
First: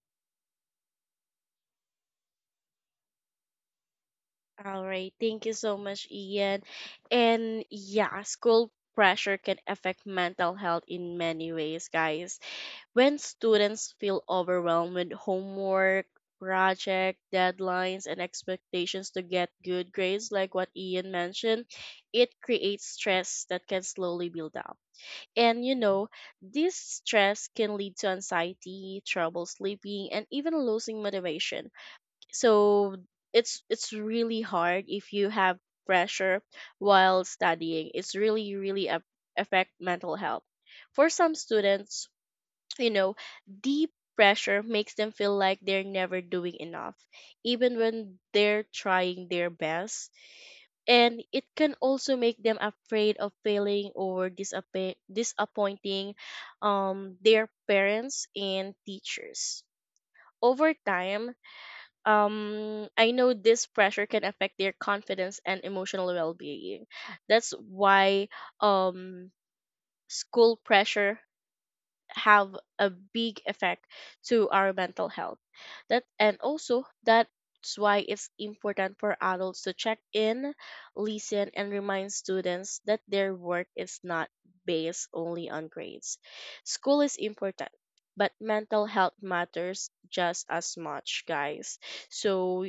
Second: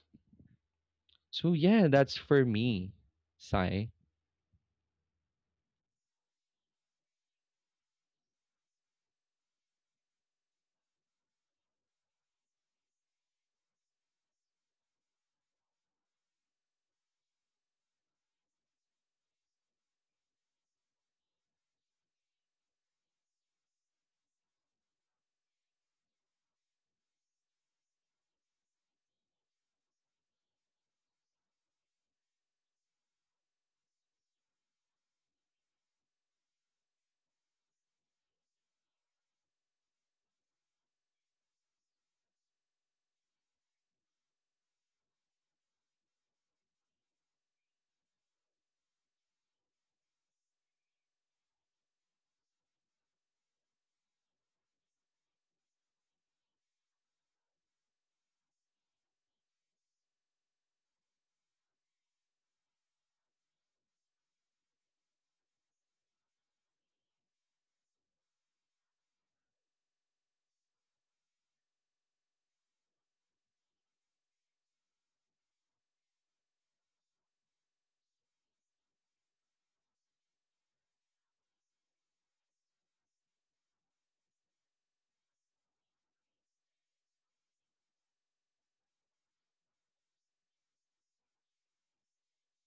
[SPEAKER 2] So yeah, that's for me, Sai.
[SPEAKER 1] All right. Thank you so much, Ian. And yeah, school pressure can affect mental health in many ways, guys. When students feel overwhelmed with homework, project deadlines, and expectations to get good grades, like what Ian mentioned, it creates stress that can slowly build up. And you know, this stress can lead to anxiety, trouble sleeping, and even losing motivation. So it's really hard if you have pressure while studying. It's really really a affect mental health. For some students, you know, deep pressure makes them feel like they're never doing enough, even when they're trying their best. And it can also make them afraid of failing or disappointing their parents and teachers. Over time, I know this pressure can affect their confidence and emotional well being. That's why um, school pressure have a big effect to our mental health. That and also that's why it's important for adults to check in, listen, and remind students that their work is not based only on grades. School is important, but mental health matters just as much, guys. So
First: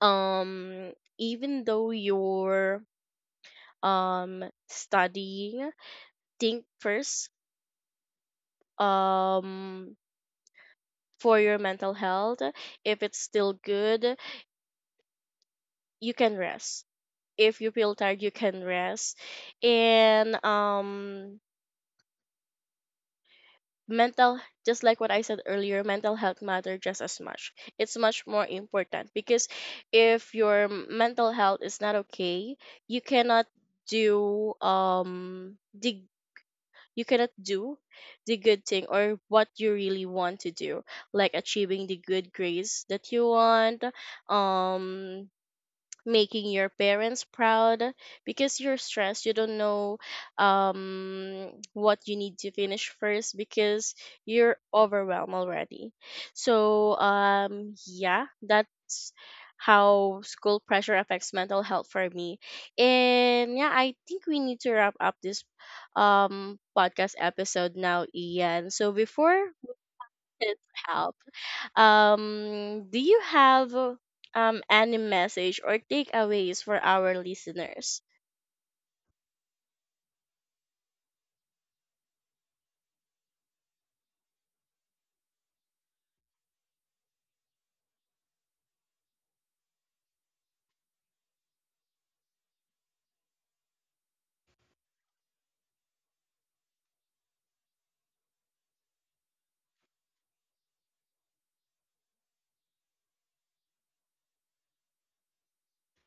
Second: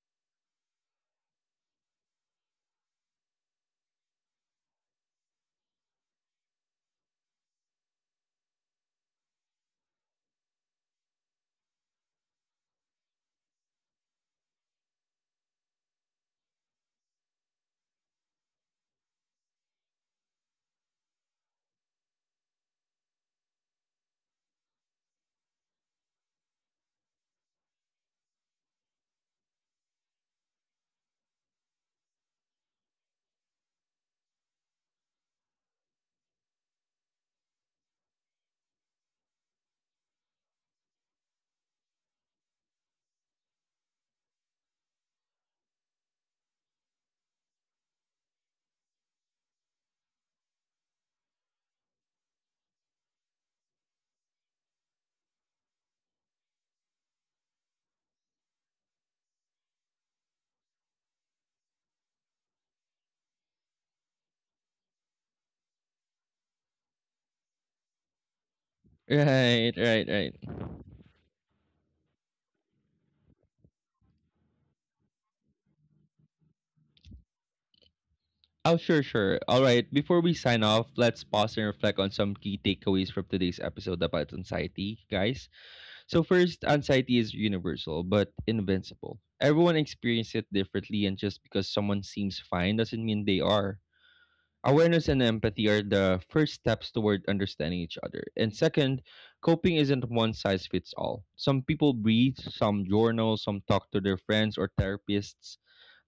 [SPEAKER 1] um even though you're studying, think first um for your mental health. If it's still good, you can rest. If you feel tired, you can rest. And mental, just like what I said earlier, mental health matter just as much. It's much more important because if your mental health is not okay, you cannot do the you cannot do the good thing or what you really want to do, like achieving the good grades that you want, um making your parents proud, because you're stressed, you don't know what you need to finish first because you're overwhelmed already. So yeah, that's how school pressure affects mental health for me. And yeah, I think we need to wrap up this podcast episode now, Ian. So before we
[SPEAKER 2] Right, right, right.
[SPEAKER 1] can help, do you have any message or takeaways for our listeners?
[SPEAKER 2] Oh, sure, sure. All right. Before we sign off, let's pause and reflect on some key takeaways from today's episode about anxiety, guys. So, first, anxiety is universal but invincible. Everyone experiences it differently, and just because someone seems fine doesn't mean they are. Awareness and empathy are the first steps toward understanding each other. And second, coping isn't one size fits all. Some people breathe, some journal, some talk to their friends or therapists.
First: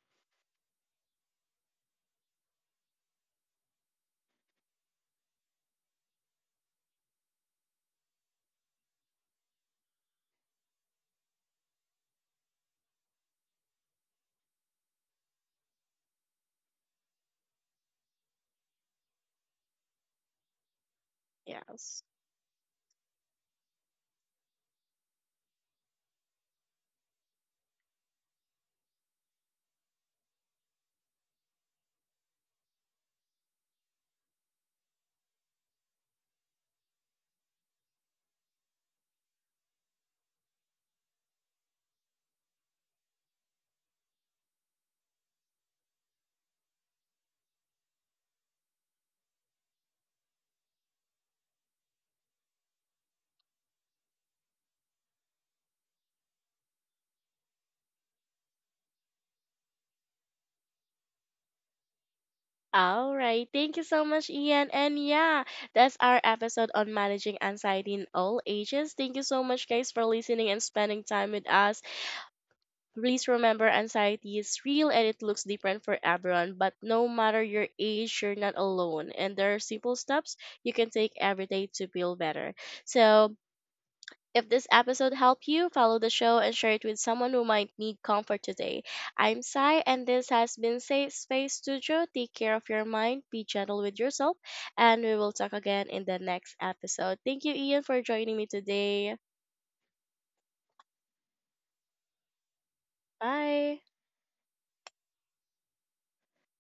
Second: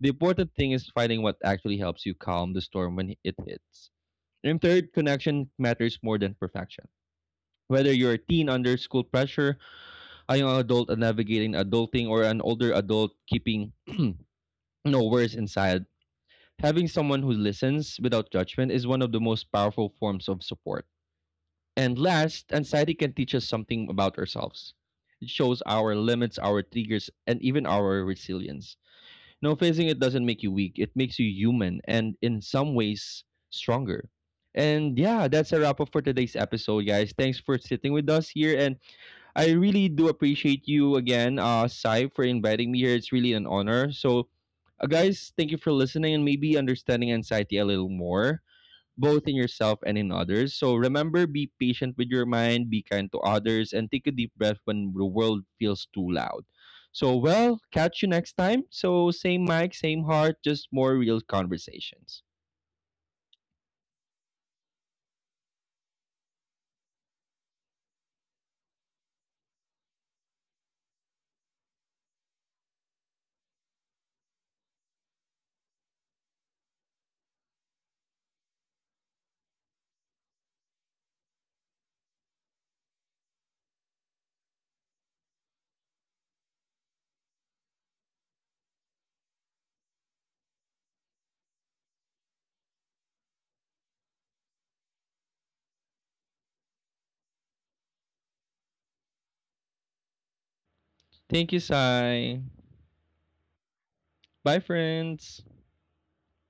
[SPEAKER 2] The important thing is finding what actually helps you calm the storm when it hits. And third, connection matters more than perfection. Whether you're a teen under school pressure, a young adult navigating adulting, or an older adult keeping no worries inside, having someone who listens without judgment is one of the most powerful forms of support. And
[SPEAKER 1] Yes.
[SPEAKER 2] last, anxiety can teach us something about ourselves. It shows our limits, our triggers, and even our resilience. No, facing it doesn't make you weak, it makes you human and in some ways stronger. And yeah, that's a wrap up for today's episode, guys. Thanks for sitting with us here and I really do appreciate you again, Sai, for inviting me here. It's really an honor. So, guys, thank you for listening and maybe understanding anxiety a little more, both in yourself and in others. So, remember, be patient with your mind, be kind to others, and take a deep breath when the world feels too loud. So, well, catch you next time. So, same mic, same heart, just more real conversations.
[SPEAKER 1] All right. Thank you so much, Ian. And yeah, that's our episode on managing anxiety in all ages. Thank you so much, guys, for listening and spending time with us. Please remember, anxiety is real and it looks different for everyone. But no matter your age, you're not alone. And there are simple steps you can take every day to feel better. So if this episode helped you, follow the show and share it with someone who might need comfort today. I'm Sai, and this has been Safe Space Studio. Take care of your mind, be gentle with yourself, and we will talk again in the next episode. Thank you, Ian, for joining me today.
[SPEAKER 2] Thank you, Sai.
[SPEAKER 1] Bye.
[SPEAKER 2] Bye, friends.